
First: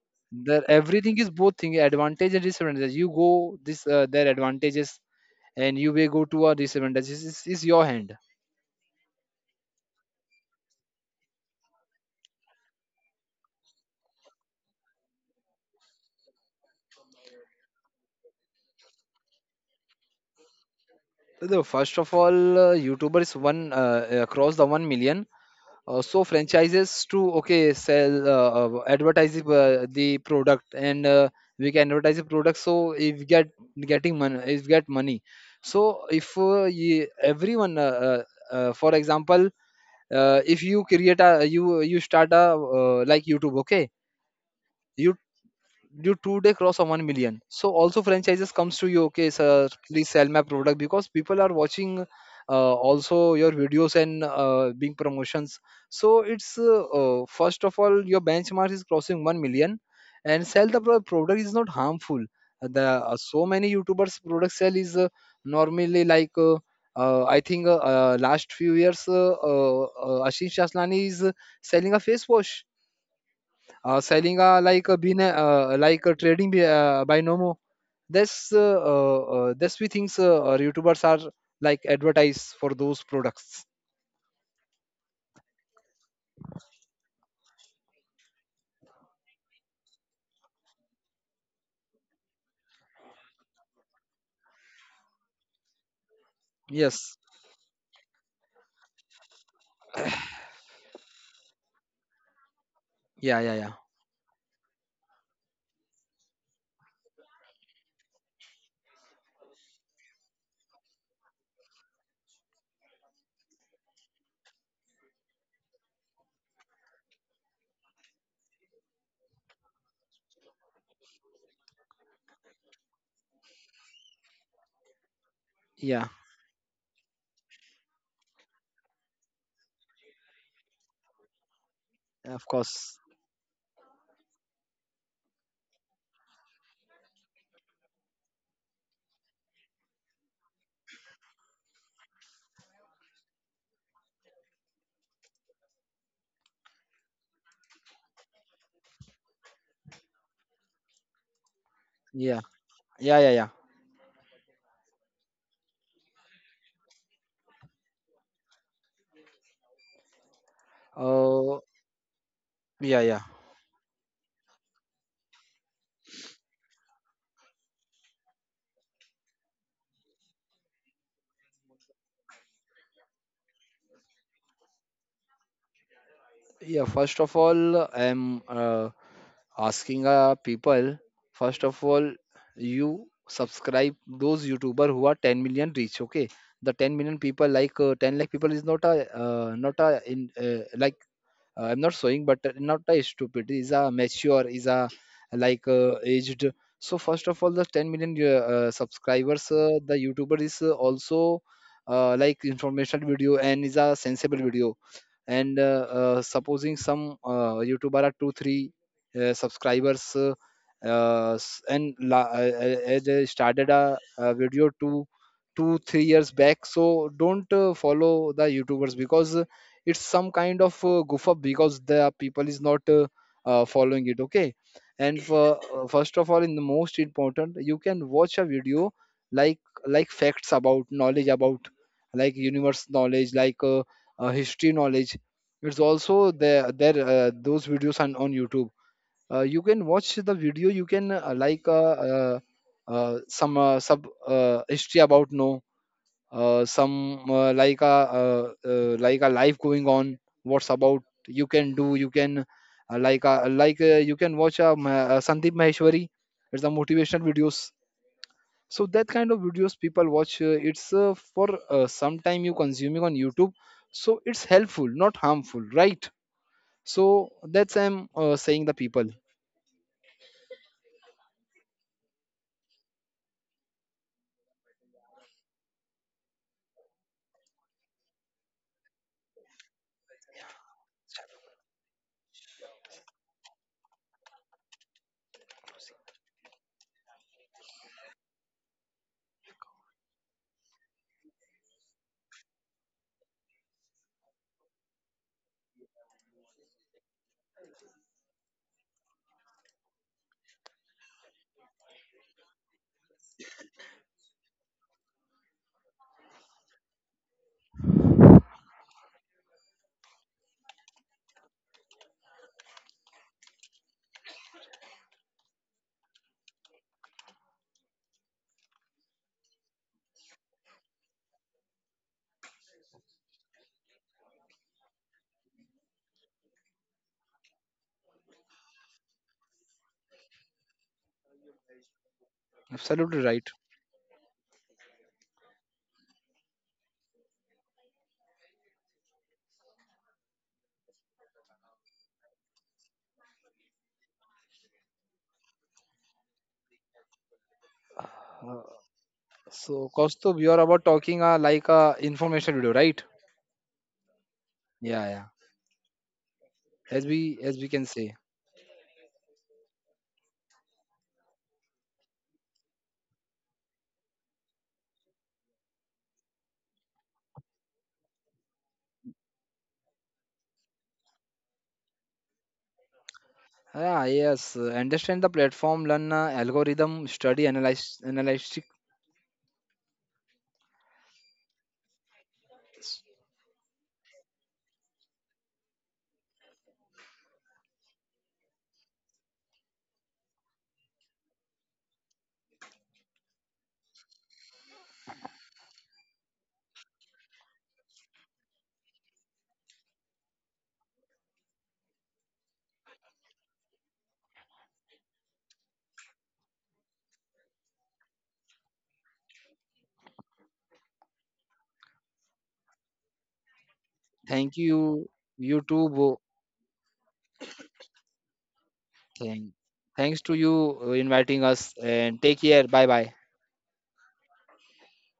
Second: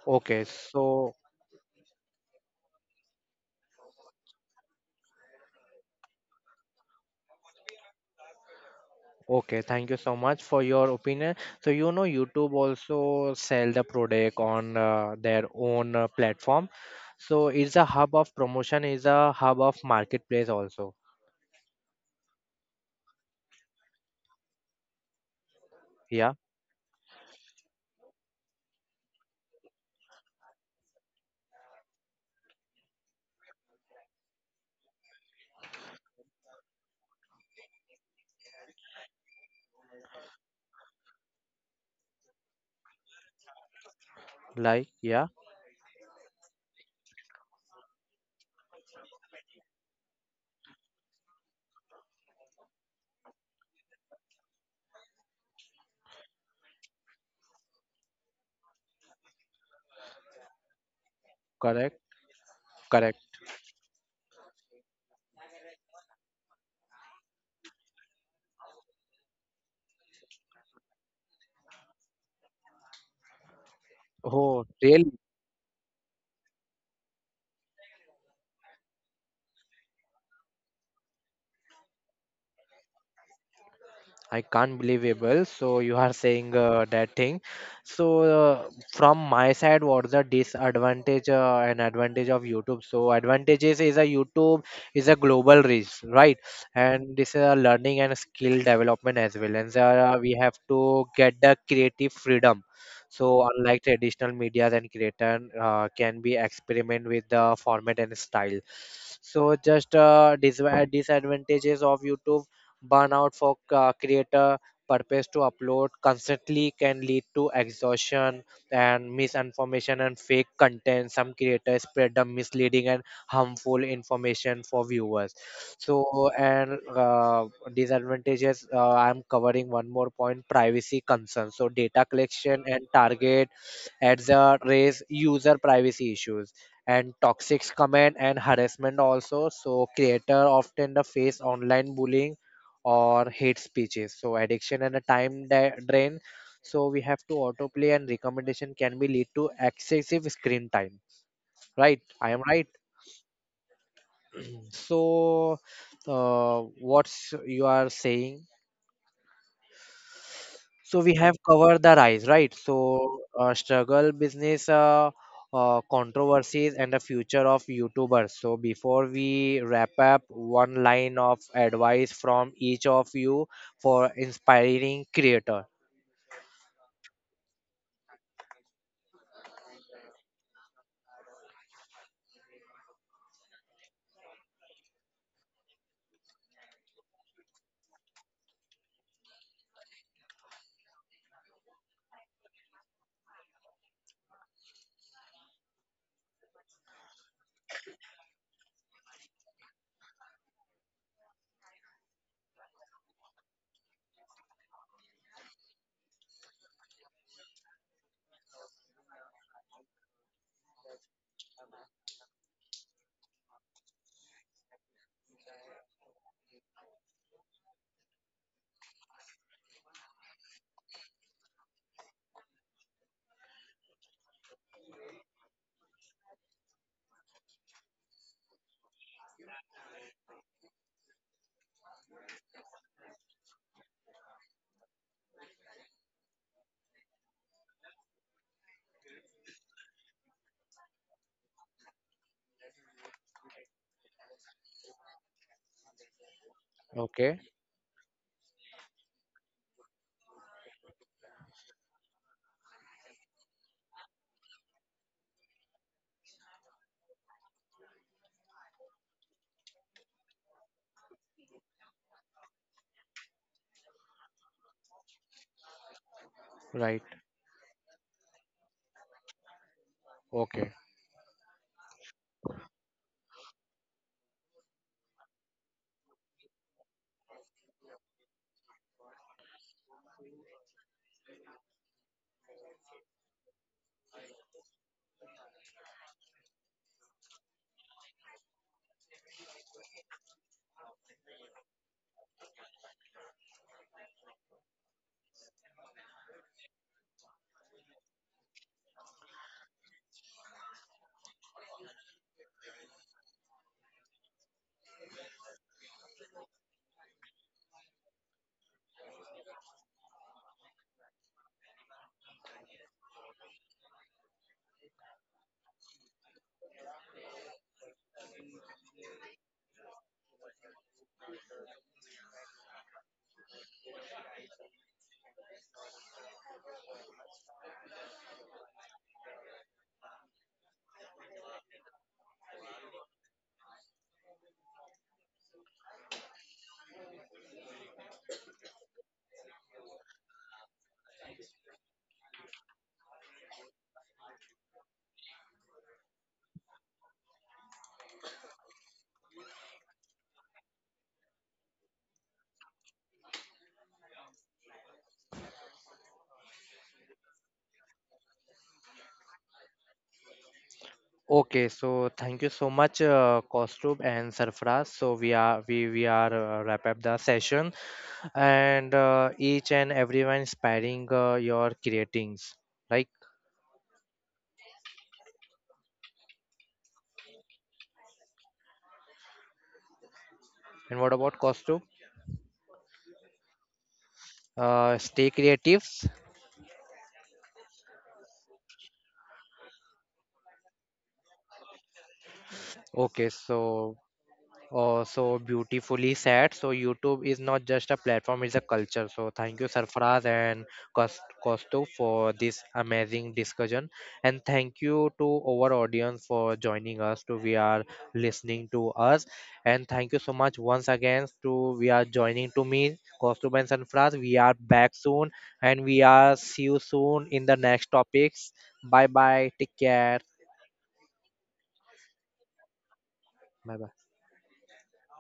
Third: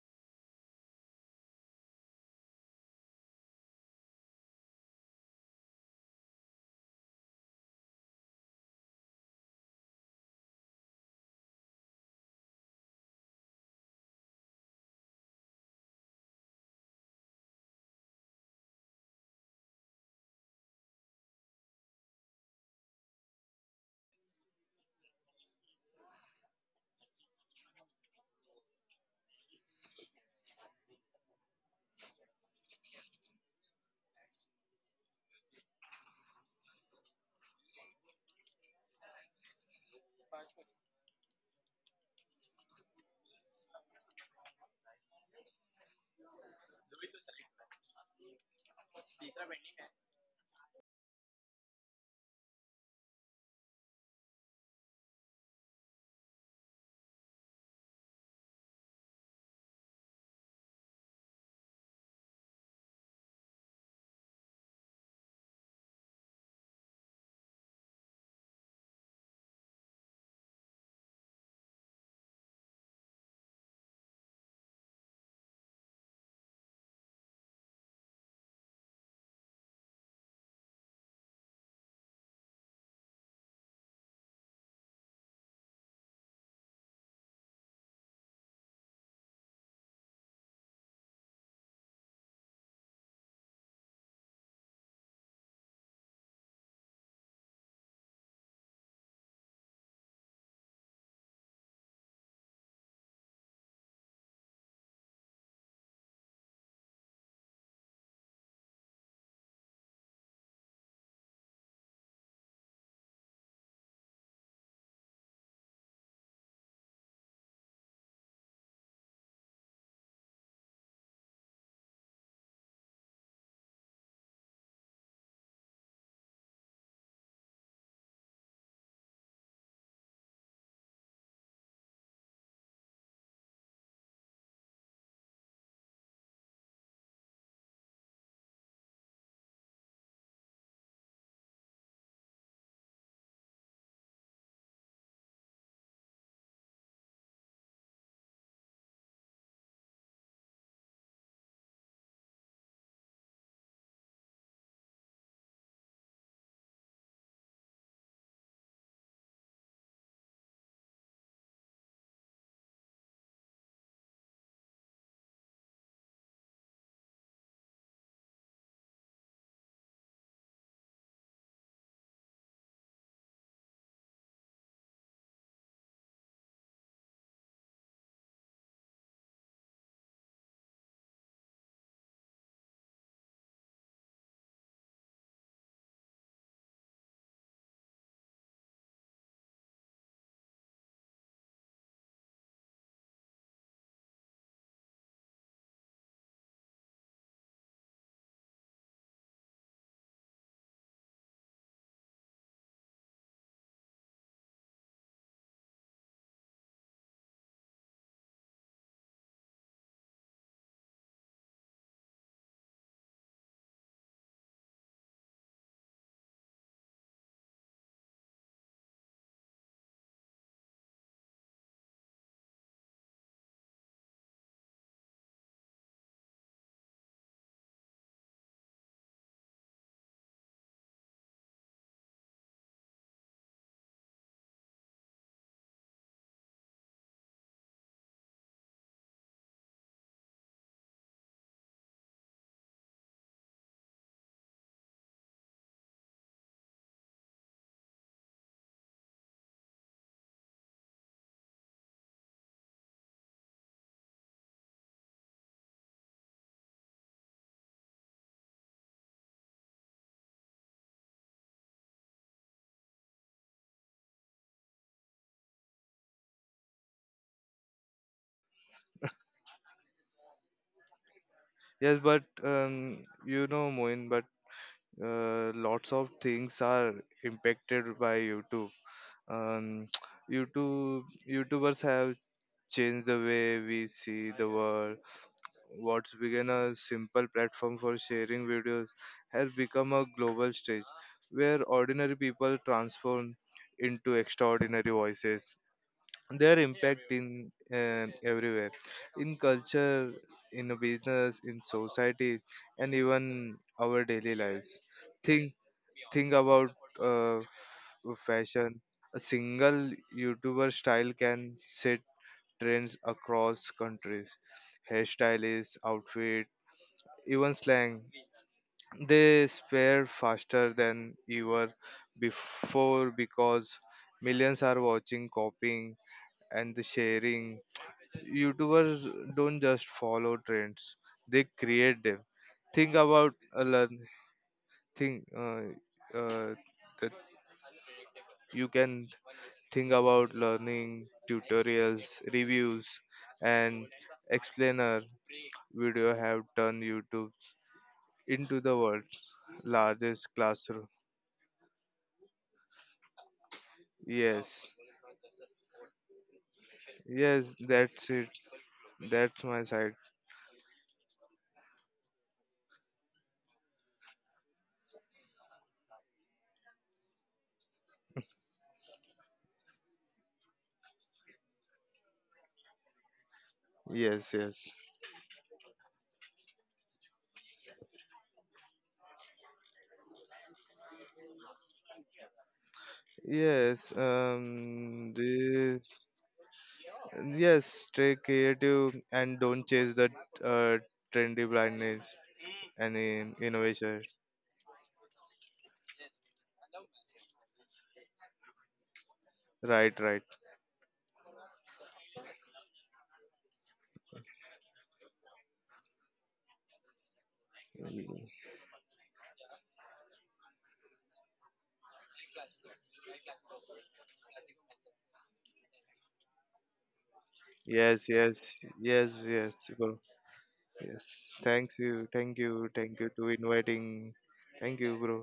[SPEAKER 1] okay.
[SPEAKER 2] There
[SPEAKER 1] So
[SPEAKER 2] everything is both thing advantage and disadvantage, you go this their advantages and you may go to our disadvantages is your hand.
[SPEAKER 1] okay, thank you so much for your opinion. So you know YouTube also sell the product on their own platform. So it's a hub of promotion, is a hub of marketplace also.
[SPEAKER 2] So, the first of all, youtuber is one across the 1 million, so
[SPEAKER 1] Yeah,
[SPEAKER 2] franchises to okay sell, advertise the product, and we can advertise the product. So if get, getting money, if get money, so if everyone for example, if you you start a like youtube, okay.
[SPEAKER 1] like
[SPEAKER 2] you
[SPEAKER 1] yeah,
[SPEAKER 2] you two-day cross a 1 million, so also franchises comes to you, okay sir please sell my product because people are watching also your videos and being promotions. So it's first of all your benchmark is crossing 1 million, and sell the product is not
[SPEAKER 1] correct,
[SPEAKER 2] harmful. The
[SPEAKER 1] correct.
[SPEAKER 2] so many youtubers product sell is normally like I think last few years Ashish Aslani is selling a face wash, selling
[SPEAKER 1] Oh, really?
[SPEAKER 2] like a trading Binomo. That's that's we think youtubers are like advertise for those products.
[SPEAKER 1] I can't believable. So you are saying that thing. So from my side, what's the disadvantage and advantage of YouTube? So advantages is a YouTube is a global reach, right? And
[SPEAKER 2] Yes,
[SPEAKER 1] this is a learning and skill development as well. And we have to get the creative freedom.
[SPEAKER 2] yeah
[SPEAKER 1] So
[SPEAKER 2] yeah yeah.
[SPEAKER 1] unlike traditional media, and creator can be experiment with the format and style. So just disadvantages of YouTube. Burnout for creator purpose to upload constantly can lead to exhaustion, and misinformation and fake content. Some creators spread the misleading and harmful information for viewers.
[SPEAKER 2] Yeah,
[SPEAKER 1] So and Disadvantages. I'm covering one more point: privacy concerns. So data
[SPEAKER 2] of
[SPEAKER 1] collection and
[SPEAKER 2] course.
[SPEAKER 1] target ads raise user privacy issues, and toxic comment and harassment also, so creator often the face online bullying or hate speeches. So addiction and a drain. So we have to autoplay and recommendation can be lead to excessive screen time. Right? I am
[SPEAKER 2] Yeah,
[SPEAKER 1] right.
[SPEAKER 2] yeah, yeah, yeah.
[SPEAKER 1] So what's you are saying? So we have
[SPEAKER 2] uh,
[SPEAKER 1] covered the rise, right?
[SPEAKER 2] yeah,
[SPEAKER 1] So
[SPEAKER 2] yeah.
[SPEAKER 1] uh, struggle, business, controversies, and the future of YouTubers. So before we wrap up, one line of advice from each of you for inspiring creator.
[SPEAKER 2] Yeah, first of all, I'm asking people, first of all, you subscribe those YouTuber who are 10 million reach. Okay, the 10 million people like 10 lakh people is not a not a in I'm not showing, but not a stupid. Is a mature. Is a like aged. So first of all, the 10 million subscribers, the YouTuber is also like informational video and is a sensible video. And supposing some youtuber are 2 3 subscribers, as I started a video 2 2 3 years back, so don't follow the youtubers because it's some kind of goof up, because the people is not following it, okay. And for first of all, in the most important, you can watch a video like like facts about knowledge about like universe knowledge, like history knowledge. It's also there, those videos on youtube. You can watch the video, you can like some sub history about, no, some
[SPEAKER 1] Okay,
[SPEAKER 2] like a life going on, what's about. You can do, you can like a like you can watch a, Sandeep Maheshwari, it's a motivational videos. So that kind of videos people watch, it's for some time you consuming on youtube. So it's helpful, not harmful, right?
[SPEAKER 1] right.
[SPEAKER 2] So that's I'm saying the people.
[SPEAKER 1] Okay.
[SPEAKER 3] Yes, but you know, Moin, but lots of things are impacted by YouTube. Um, YouTube, YouTubers have changed the way we see the world. What's begun a simple platform for sharing videos has become a global stage where ordinary people transform into extraordinary voices. Their impact in everywhere, in culture, in a business, in society, and even our daily lives. think think about fashion. A single youtuber style can set trends across countries, hairstylists, outfit, even slang. They spare faster than ever before because millions are watching, copying, and the sharing. YouTubers don't just follow trends; they create them. Think
[SPEAKER 2] Absolutely
[SPEAKER 3] about
[SPEAKER 2] right.
[SPEAKER 3] a learn. Think uh, that you can Think about learning tutorials, reviews, and explainer video have turned YouTube into
[SPEAKER 2] Uh,
[SPEAKER 3] the world's
[SPEAKER 2] so
[SPEAKER 3] largest
[SPEAKER 2] Kaustubh, you are
[SPEAKER 3] classroom.
[SPEAKER 2] about talking like a information video, right?
[SPEAKER 3] Yes,
[SPEAKER 2] Yeah, yeah. As
[SPEAKER 3] yes,
[SPEAKER 2] we can
[SPEAKER 3] that's
[SPEAKER 2] say.
[SPEAKER 3] it. That's my side.
[SPEAKER 1] Okay, so thank you so much, Kaustubh and Sarfaraz. So we are wrap up the session, and each and everyone inspiring your creatings, right?
[SPEAKER 2] Ah,
[SPEAKER 3] Yes,
[SPEAKER 2] yes.
[SPEAKER 3] yes.
[SPEAKER 2] Understand the platform, learn algorithm, study, analyze, analytic.
[SPEAKER 1] And what about Kaustubh?
[SPEAKER 3] Yes,
[SPEAKER 1] Stay
[SPEAKER 3] the.
[SPEAKER 1] creatives.
[SPEAKER 3] Yes, stay creative and don't chase the uh, trendy blindness and
[SPEAKER 1] Okay, so
[SPEAKER 3] innovation.
[SPEAKER 1] oh, so beautifully said. So YouTube is not just a platform, it's a culture. So thank you,
[SPEAKER 3] Right, right.
[SPEAKER 1] Sarfaraz and Kostu for this amazing discussion. And thank you to our audience for joining us to we are
[SPEAKER 3] Mm,
[SPEAKER 1] listening to us. And thank you so much once again to we are joining to me, Kostu and Sarfaraz. We
[SPEAKER 2] Thank
[SPEAKER 1] are back
[SPEAKER 2] you,
[SPEAKER 1] soon
[SPEAKER 2] you
[SPEAKER 1] and
[SPEAKER 2] too.
[SPEAKER 1] we
[SPEAKER 2] Bo.
[SPEAKER 1] are see you soon in the next
[SPEAKER 3] yes, yes,
[SPEAKER 1] topics. Bye
[SPEAKER 3] yes,
[SPEAKER 1] bye.
[SPEAKER 2] Thank,
[SPEAKER 3] yes,
[SPEAKER 1] Take
[SPEAKER 3] bro.
[SPEAKER 1] care.
[SPEAKER 2] thanks to you
[SPEAKER 3] Yes.
[SPEAKER 2] inviting us,
[SPEAKER 3] Thanks you.
[SPEAKER 2] and
[SPEAKER 3] Thank
[SPEAKER 2] take
[SPEAKER 3] you.
[SPEAKER 2] care. Bye,
[SPEAKER 3] Thank you
[SPEAKER 2] bye.
[SPEAKER 3] to
[SPEAKER 1] Bye bye.
[SPEAKER 3] inviting. Thank you, bro.